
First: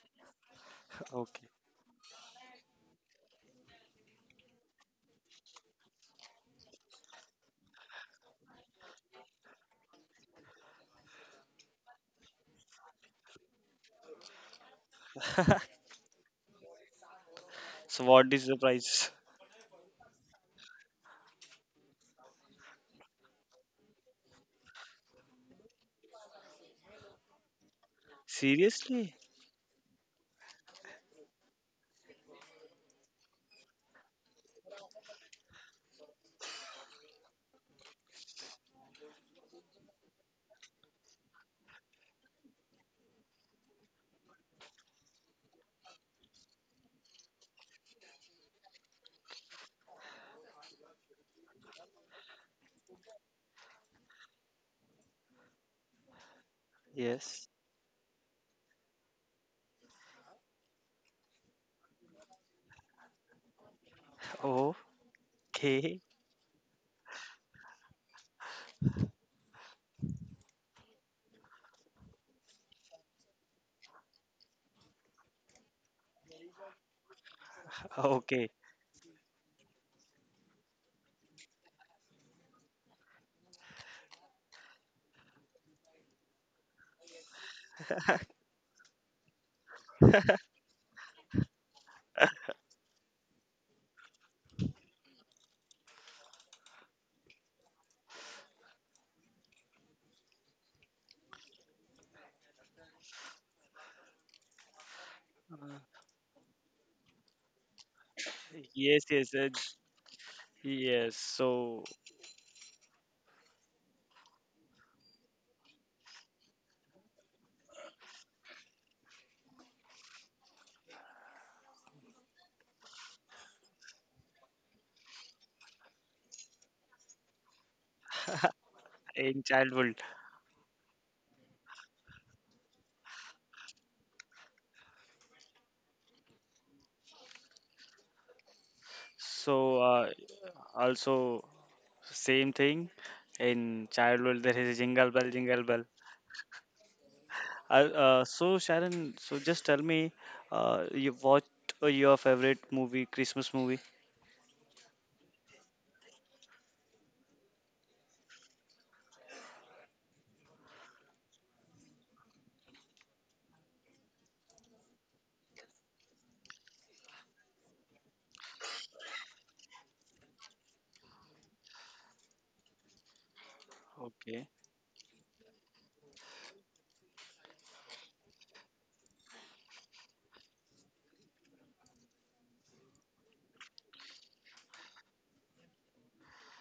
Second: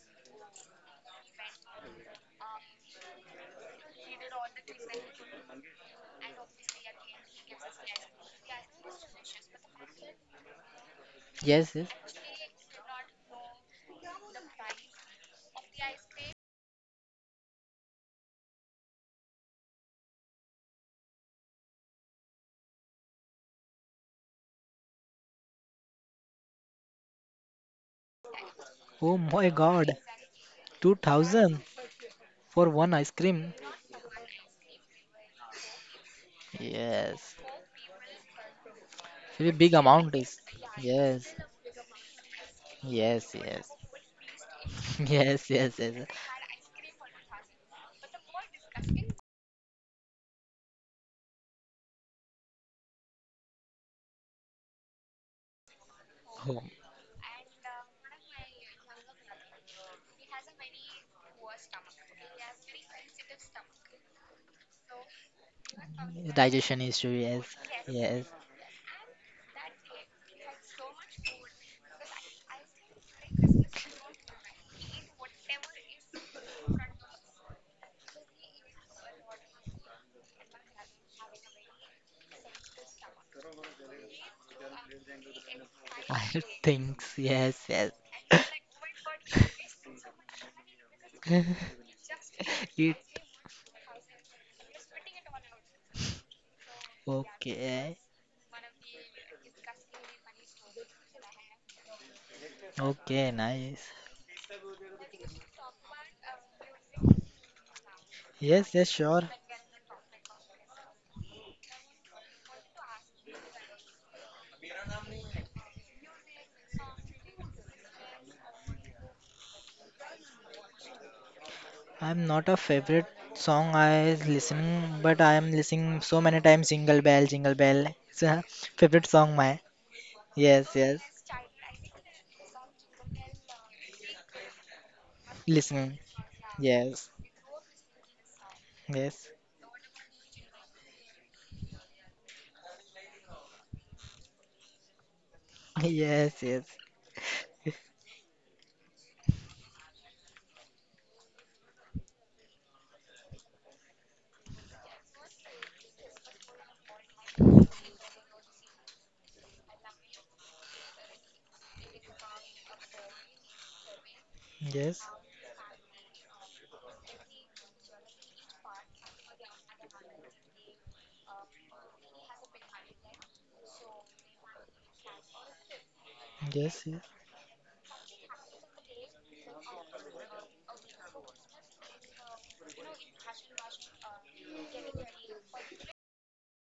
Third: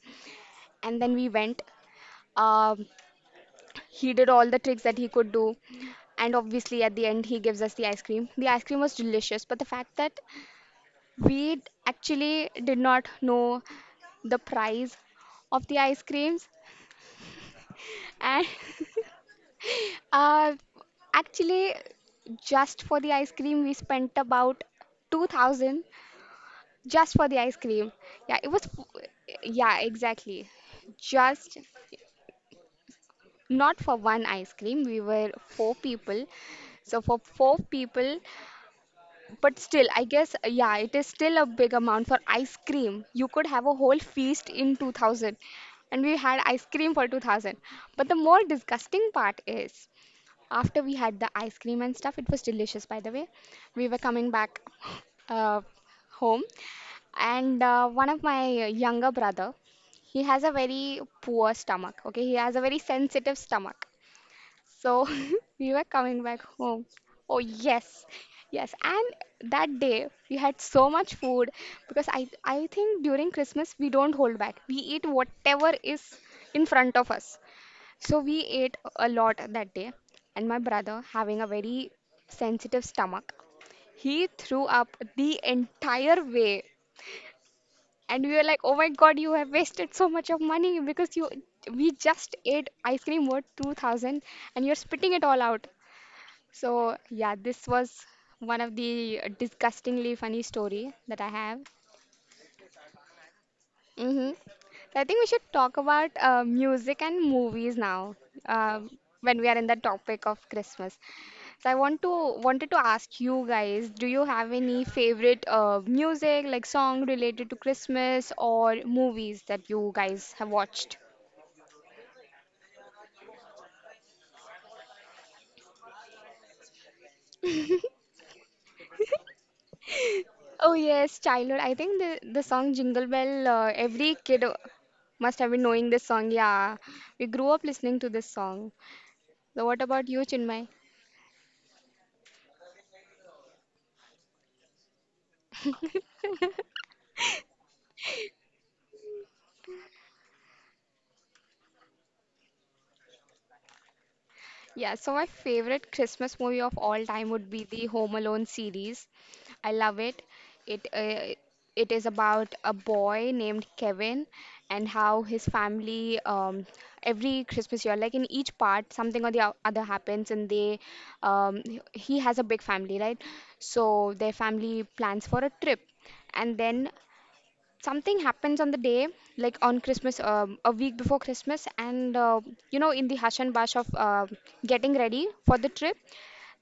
Speaker 1: And then we
Speaker 2: Okay.
Speaker 1: went. Um, he did all the tricks that he could do, and obviously at the end he gives us the ice cream. The ice cream was delicious, but the fact that we d-
Speaker 3: Yes, yes.
Speaker 1: actually did not know the price of the ice creams,
Speaker 2: So what is
Speaker 1: and
Speaker 2: the price?
Speaker 1: uh, actually just for the ice cream we spent about two thousand. Just for the ice cream. Yeah, it was, f-
Speaker 3: Oh
Speaker 2: Seriously?
Speaker 3: my
Speaker 1: yeah,
Speaker 3: God.
Speaker 1: exactly. Just
Speaker 3: two thousand for one ice cream.
Speaker 1: not for one ice cream. We were four people. So for
Speaker 3: Yes,
Speaker 1: four people,
Speaker 3: very
Speaker 1: but
Speaker 3: big
Speaker 1: still, I
Speaker 3: amount
Speaker 1: guess,
Speaker 3: is.
Speaker 1: yeah, it is
Speaker 3: Yes,
Speaker 1: still a big amount for ice cream. You
Speaker 3: yes,
Speaker 1: could have
Speaker 3: yes,
Speaker 1: a whole feast in two thousand.
Speaker 3: yes, yes,
Speaker 1: And
Speaker 3: yes.
Speaker 1: we had ice cream for two thousand. But the more disgusting part is, after we had the ice cream and stuff, it was delicious, by the way. We were coming back uh, home,
Speaker 3: Oh,
Speaker 2: Yes.
Speaker 1: and uh, one of my younger brother, he has a very poor stomach. Okay, he has a very sensitive stomach. So we were
Speaker 2: Okay.
Speaker 1: coming back
Speaker 3: digestion
Speaker 1: home.
Speaker 3: issue.
Speaker 1: Oh
Speaker 3: Yes,
Speaker 1: yes,
Speaker 3: yes.
Speaker 1: yes. And that day we had so much food, because I I think during Christmas we don't hold back. We eat whatever is in front of us. So we
Speaker 2: Okay.
Speaker 1: ate a lot that day, and my brother, having a very sensitive stomach, he threw up the
Speaker 3: I
Speaker 1: entire way.
Speaker 3: think yes, yes.
Speaker 1: And we were like, "Oh my God, you have wasted so much of money because you we just ate
Speaker 3: It
Speaker 1: ice cream worth two thousand and you're spitting it all out." So yeah, this
Speaker 3: okay,
Speaker 1: was one of the disgustingly funny story that I have.
Speaker 3: okay, nice.
Speaker 1: Mm-hmm. So, I think we should talk about uh, music and movies now,
Speaker 3: Yes,
Speaker 1: uh,
Speaker 3: yes,
Speaker 2: Yes,
Speaker 3: sure.
Speaker 2: yes,
Speaker 1: when we
Speaker 2: uh,
Speaker 1: are in the topic of Christmas.
Speaker 2: yes.
Speaker 1: So I
Speaker 2: So
Speaker 1: want to wanted to ask you guys, do you have any favorite uh, music, like song, related to Christmas, or movies that you guys have watched?
Speaker 3: I'm not a favorite song I listening, but I am listening so many times. Jingle bell, jingle bell. It's a favorite song.
Speaker 2: in childhood,
Speaker 3: Yes,
Speaker 1: Oh
Speaker 3: yes.
Speaker 1: yes, childhood. I think the the song Jingle Bell. Uh, every kid uh, must have been knowing
Speaker 3: Listening.
Speaker 1: this song. Yeah,
Speaker 3: Yes.
Speaker 1: we grew up listening to this song.
Speaker 3: Yes.
Speaker 2: so
Speaker 1: So what about
Speaker 2: uh,
Speaker 1: you, Chinmay?
Speaker 2: also same thing. In childhood, there is jingle bell, jingle bell.
Speaker 3: Yes, yes.
Speaker 2: Uh, uh, so Sharon, so just tell me, uh, you what uh, your favorite movie, Christmas movie?
Speaker 1: Yeah, so my favorite Christmas movie of all time would be the Home Alone series. I love it. It uh, it is about a boy named Kevin, and
Speaker 3: Yes.
Speaker 1: how his family, um, every Christmas year, like in each part, something or the o- other happens, and they um, he he has a big family, right? So their
Speaker 2: Okay.
Speaker 1: family plans for a trip, and
Speaker 3: Yes,
Speaker 1: then
Speaker 3: yes.
Speaker 1: something happens on the day, like on Christmas, um, a week before Christmas, and uh, you know in the hush and bush of uh, getting ready for the trip,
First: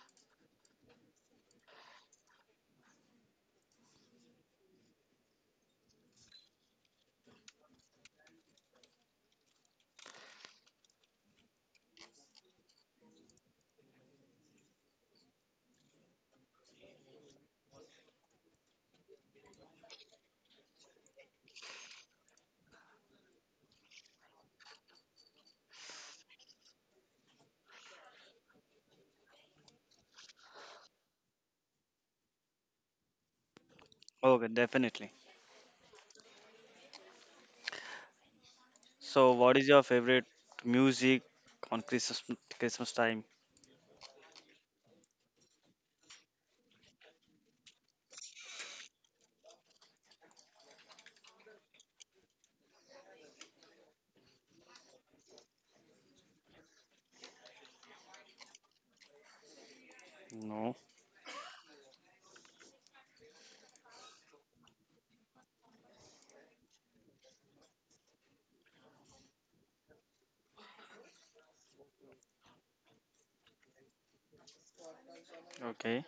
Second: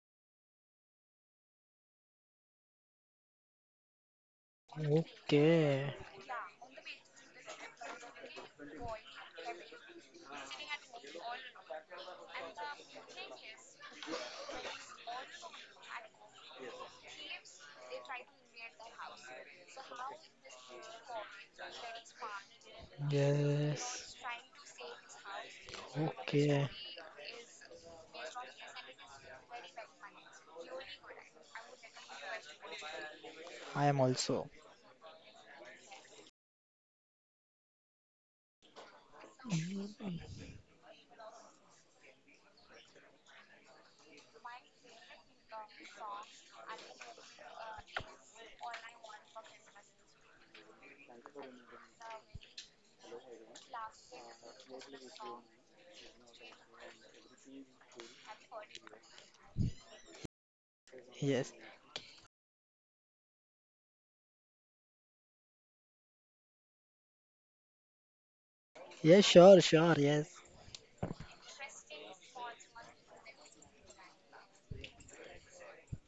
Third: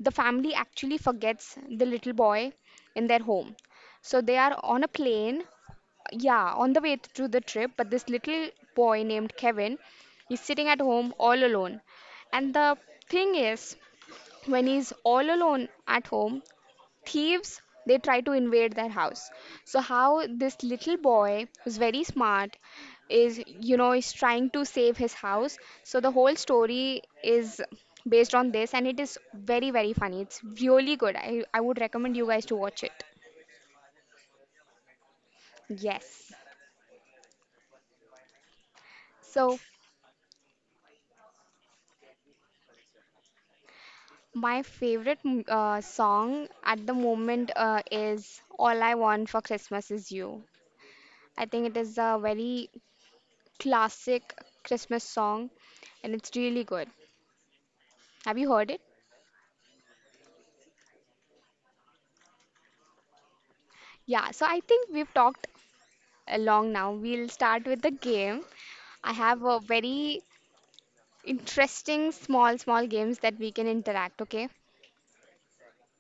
Speaker 1: the family actually forgets the little boy in their home. So they are on a plane,
Speaker 3: Okay.
Speaker 1: yeah, on the way to the trip, but this little boy named Kevin is sitting at home all alone. And the thing is, when he's all alone at home, thieves, they try to invade their house. So how this little boy, who's very smart, is you know is
Speaker 3: Yes.
Speaker 1: trying to save his house. So the whole
Speaker 3: Okay.
Speaker 1: story is based on this, and it is very, very funny. It's really good. I, I would recommend you guys to watch it.
Speaker 3: I am
Speaker 2: Okay,
Speaker 3: also.
Speaker 2: definitely.
Speaker 1: Yes,
Speaker 2: So, what
Speaker 1: so
Speaker 2: is your favorite music on Christmas Christmas time?
Speaker 1: my favorite m- uh, song at the moment uh, is All I Want for Christmas Is You. I think it is a very classic Christmas song, and it's really good. Have you heard it?
Speaker 2: No.
Speaker 3: Yes.
Speaker 1: Yeah, so I think we've talked along now. We'll start with the game. I
Speaker 3: Yes,
Speaker 1: have
Speaker 3: sure,
Speaker 1: a
Speaker 3: sure. Yes.
Speaker 1: very interesting small, small games that we can interact, okay?
Speaker 2: Okay.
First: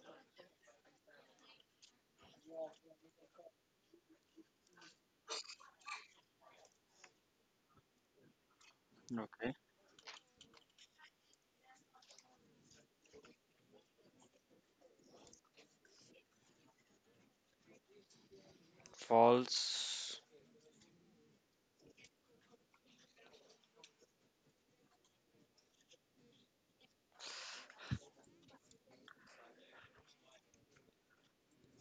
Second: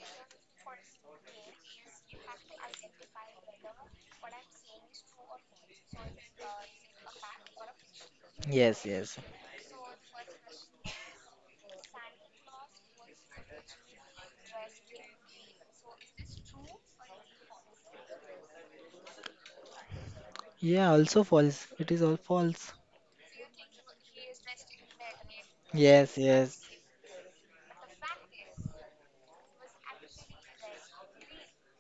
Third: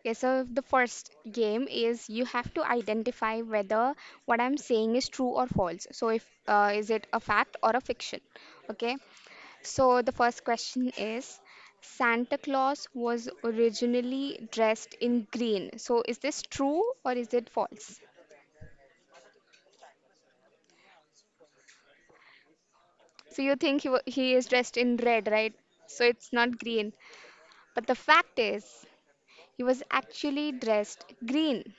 Speaker 1: Okay, so the first game is you have to identify whether what I'm saying is true or false. So if uh, Is it a fact or a fiction?
Speaker 3: Yes,
Speaker 1: Okay.
Speaker 3: yes.
Speaker 2: Okay.
Speaker 1: So the first question is, Santa Claus was originally dressed in green. So is this true, or is it false?
Speaker 2: False.
Speaker 3: Yeah, also false. It is all false.
Speaker 1: So you think he, wa he is dressed in red, right? So
Speaker 3: Yes,
Speaker 1: it's
Speaker 3: yes.
Speaker 1: not green. But the fact is, he was actually dressed green.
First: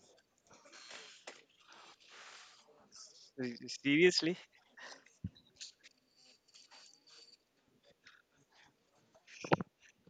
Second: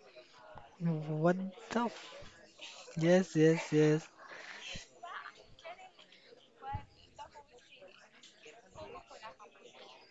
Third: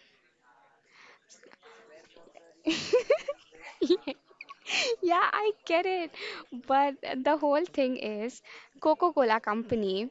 Speaker 3: What the. Yes, yes,
Speaker 2: Se-
Speaker 3: yes.
Speaker 2: Seriously?
Speaker 1: Yeah, I get it. But the whole thing is, Coca-Cola company,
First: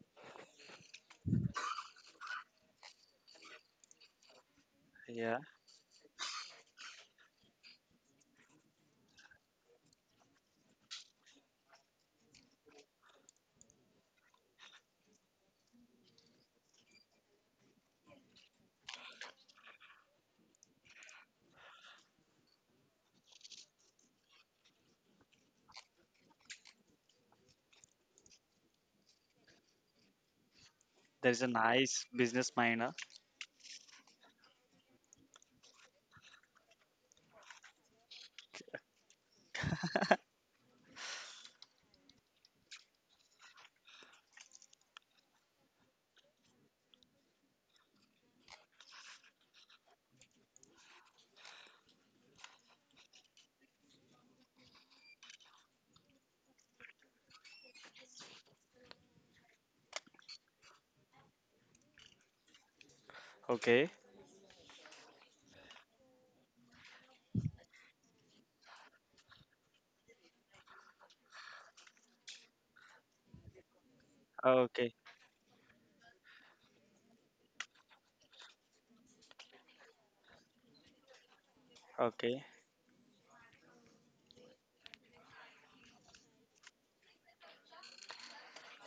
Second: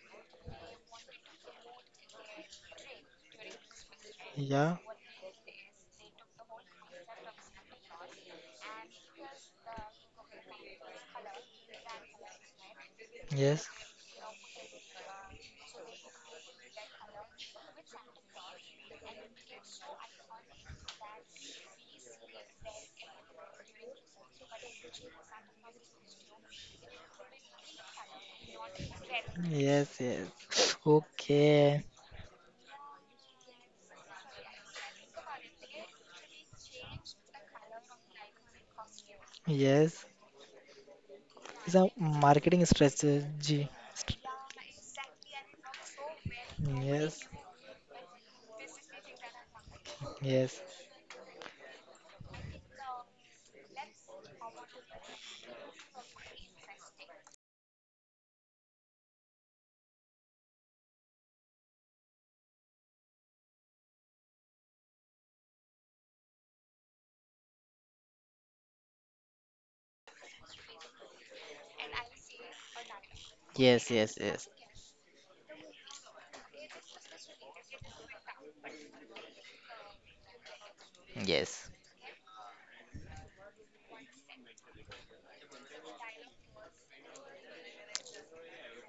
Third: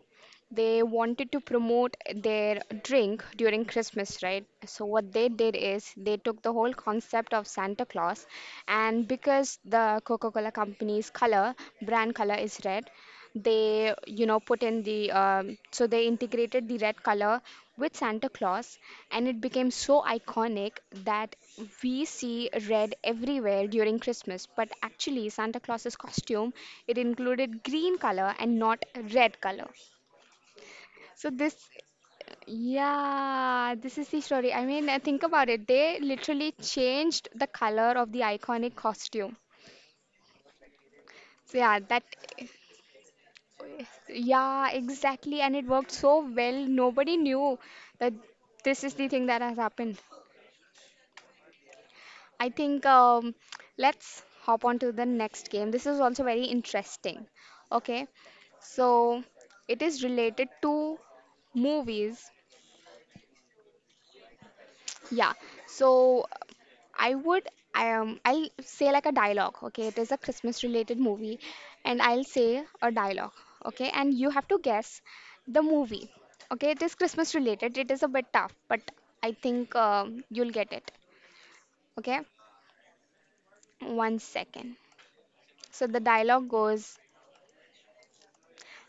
Speaker 1: they wanted to promote their drink during Christmas, right?
Speaker 3: Yeah,
Speaker 1: So what they
Speaker 2: Yeah.
Speaker 1: did is, they took the whole concept of Santa Claus, and because the Coca-Cola company's color, brand color is red,
Speaker 3: yes,
Speaker 1: they you know put in the um, so they integrated the red color with Santa Claus, and it became so iconic that we see red everywhere during Christmas. But actually, Santa Claus's costume, it included green color and not red color.
Speaker 3: yes, yes.
Speaker 1: So
Speaker 2: There is a
Speaker 1: this
Speaker 3: Okay.
Speaker 2: nice business mind. Huh?
Speaker 1: Yeah, this is the story. I mean, uh, think about it. They literally changed the color of the iconic costume.
Speaker 3: Yes.
Speaker 1: So
Speaker 3: It's
Speaker 1: yeah,
Speaker 3: a
Speaker 1: that.
Speaker 3: marketing strategy. St-
Speaker 1: Yeah, exactly. And it worked so well. Nobody
Speaker 3: Yes,
Speaker 1: knew that this is the thing that has happened.
Speaker 3: yes,
Speaker 1: I think um, let's hop on to the next game. This is also very interesting. Okay, so it is related to movies.
Speaker 2: Okay.
Speaker 1: Yeah. So I would um I'll say like a dialogue, okay? It is a Christmas related movie, and I'll say a dialogue,
Speaker 3: yes,
Speaker 1: okay? And
Speaker 3: yes,
Speaker 1: you have
Speaker 3: yes,
Speaker 1: to
Speaker 2: Okay.
Speaker 1: guess the movie. Okay? It is Christmas related. It is a bit tough, but I think um, you'll get it.
Speaker 3: yes.
Speaker 1: Okay?
Speaker 2: Okay.
Speaker 1: One second. So the dialogue goes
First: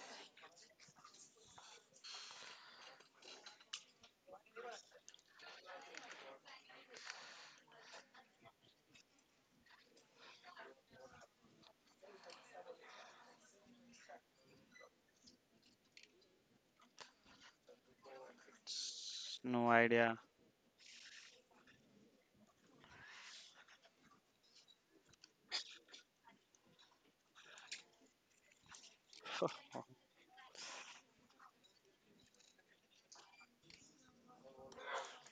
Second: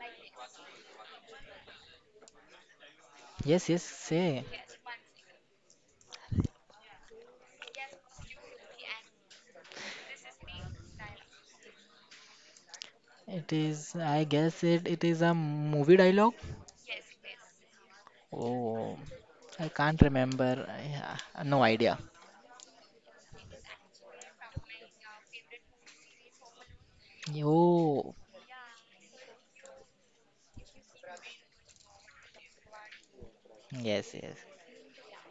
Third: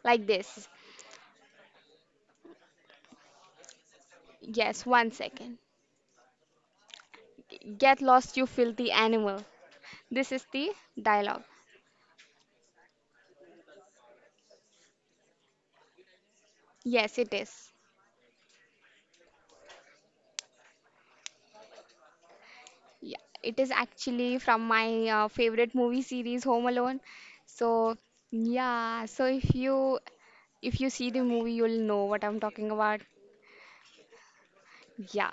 Speaker 1: like this.
Speaker 3: Yes, yes, say.
Speaker 1: Yes, one second. Get lost, you filthy animal. This is the dialogue.
Speaker 3: It is, I guess it, it is a movie dialogue.
Speaker 1: Yes, it is.
Speaker 3: Oh,
Speaker 2: S-
Speaker 3: I
Speaker 2: No
Speaker 3: can't
Speaker 2: idea.
Speaker 3: remember. I, no idea.
Speaker 1: Yeah, it is actually from my uh, favorite movie series, Home Alone. So,
Speaker 3: Oh,
Speaker 1: yeah, so if you if you see the movie, you'll know what I'm talking about.
Speaker 3: yes, yes.
Speaker 1: Yeah.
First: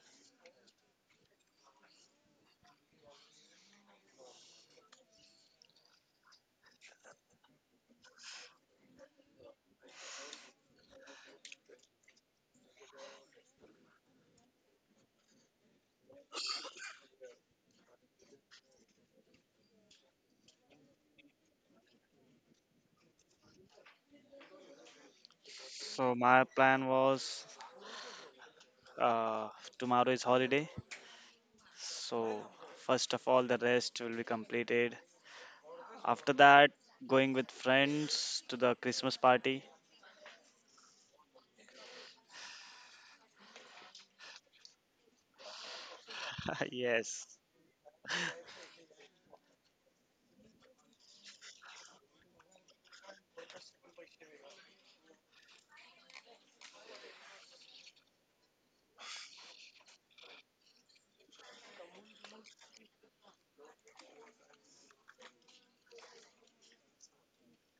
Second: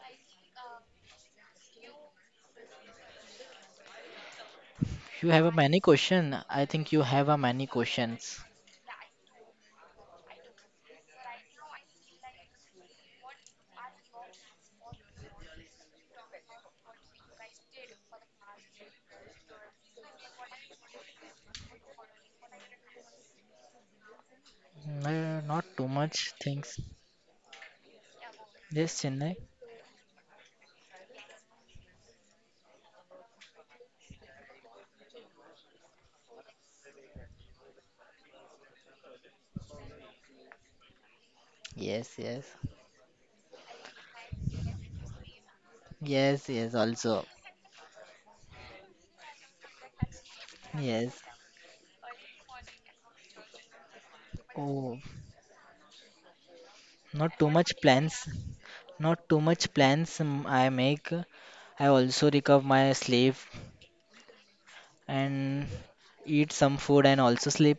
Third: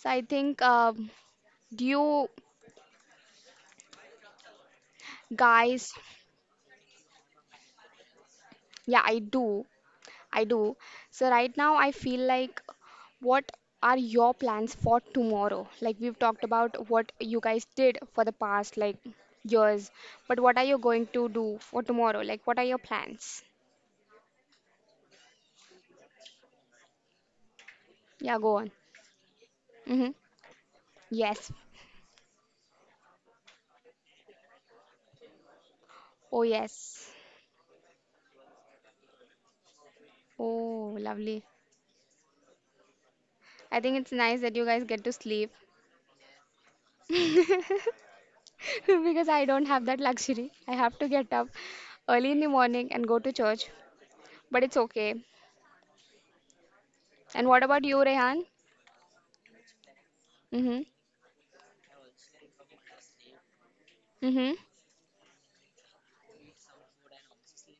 Speaker 1: So I think, um, do you
Speaker 3: You have a many
Speaker 1: guys?
Speaker 3: question. I think you have a many questions.
Speaker 1: Yeah, I do. I do. So right now I feel like, what are your plans for tomorrow? Like, we've talked about what you guys did for the past, like, years, but what are you going to do for tomorrow? Like, what are your plans?
Speaker 3: Mm, uh, not too
Speaker 2: So
Speaker 3: much
Speaker 2: my
Speaker 3: things.
Speaker 2: plan was
Speaker 1: Yeah, go on.
Speaker 3: Yes, Chennai.
Speaker 2: uh,
Speaker 1: Mm-hmm.
Speaker 2: tomorrow is holiday.
Speaker 1: Yes.
Speaker 2: So first of all, the rest will be completed. After
Speaker 1: Oh,
Speaker 2: that,
Speaker 1: yes.
Speaker 2: going with friends to the Christmas party.
Speaker 1: Oh, lovely.
Speaker 3: Yes, yes,
Speaker 1: I think it's nice that you guys get to sleep,
Speaker 3: yes, yes. Also,
Speaker 2: yes.
Speaker 1: because I don't have that luxury. I have to
Speaker 3: yes.
Speaker 1: get up early in the morning and go to church, but it's
Speaker 3: Oh,
Speaker 1: okay.
Speaker 3: not
Speaker 1: And
Speaker 3: too
Speaker 1: what
Speaker 3: much
Speaker 1: about you,
Speaker 3: plans.
Speaker 1: Rehan?
Speaker 3: Not too much plans. um, I
Speaker 1: Mm-hmm.
Speaker 3: make. I also recover my sleep
Speaker 1: Mm-hmm.
Speaker 3: and eat some food and also sleep.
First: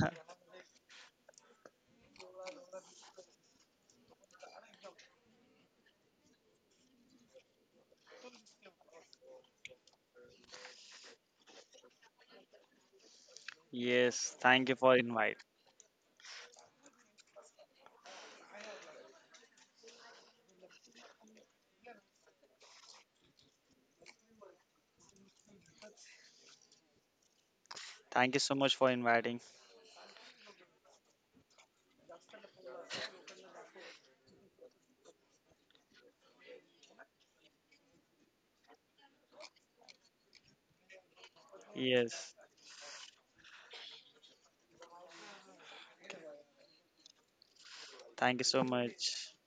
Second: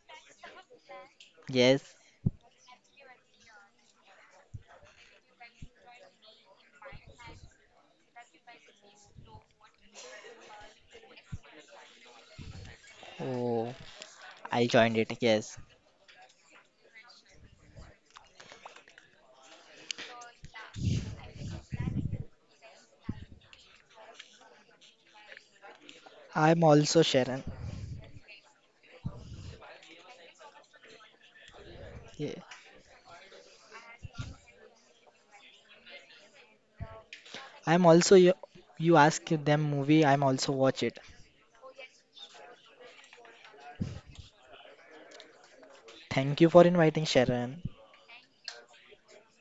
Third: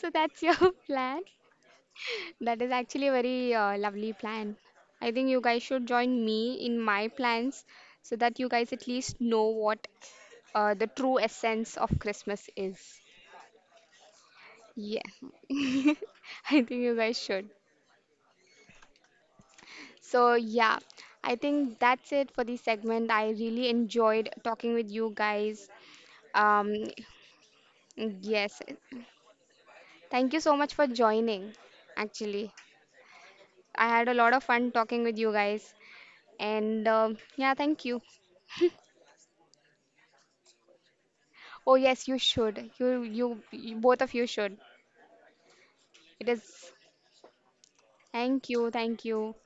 Speaker 1: So that's your plan.
Speaker 3: Yes.
Speaker 1: That is actually a very uh, lovely plan. I think you guys should join me in my plans so that you guys at least know what uh, the true essence of Christmas is.
Speaker 3: Oh,
Speaker 2: Yes,
Speaker 3: I
Speaker 2: thank you for
Speaker 3: joined
Speaker 1: Yeah,
Speaker 3: it.
Speaker 2: invite.
Speaker 3: Yes.
Speaker 1: I think you guys should. So, yeah, I think that's it for this segment. I really enjoyed talking with you guys.
Speaker 3: I'm
Speaker 1: Um,
Speaker 3: also Sharon.
Speaker 2: Thank you so
Speaker 1: yes,
Speaker 2: much for inviting.
Speaker 1: thank you so much for joining.
Speaker 3: Yeah.
Speaker 1: Actually, I had a lot of fun talking with you guys, and um yeah, thank
Speaker 3: I'm
Speaker 1: you.
Speaker 3: also you. You ask them movie. I'm also watch it.
Speaker 1: Oh, yes, you
Speaker 2: Yes,
Speaker 1: should. You, you, you, both of you should. It
Speaker 3: Thank you for
Speaker 1: is.
Speaker 3: inviting Sharon.
Speaker 2: thank you
Speaker 1: Thank
Speaker 2: so
Speaker 1: you, thank
Speaker 2: much.
Speaker 1: you.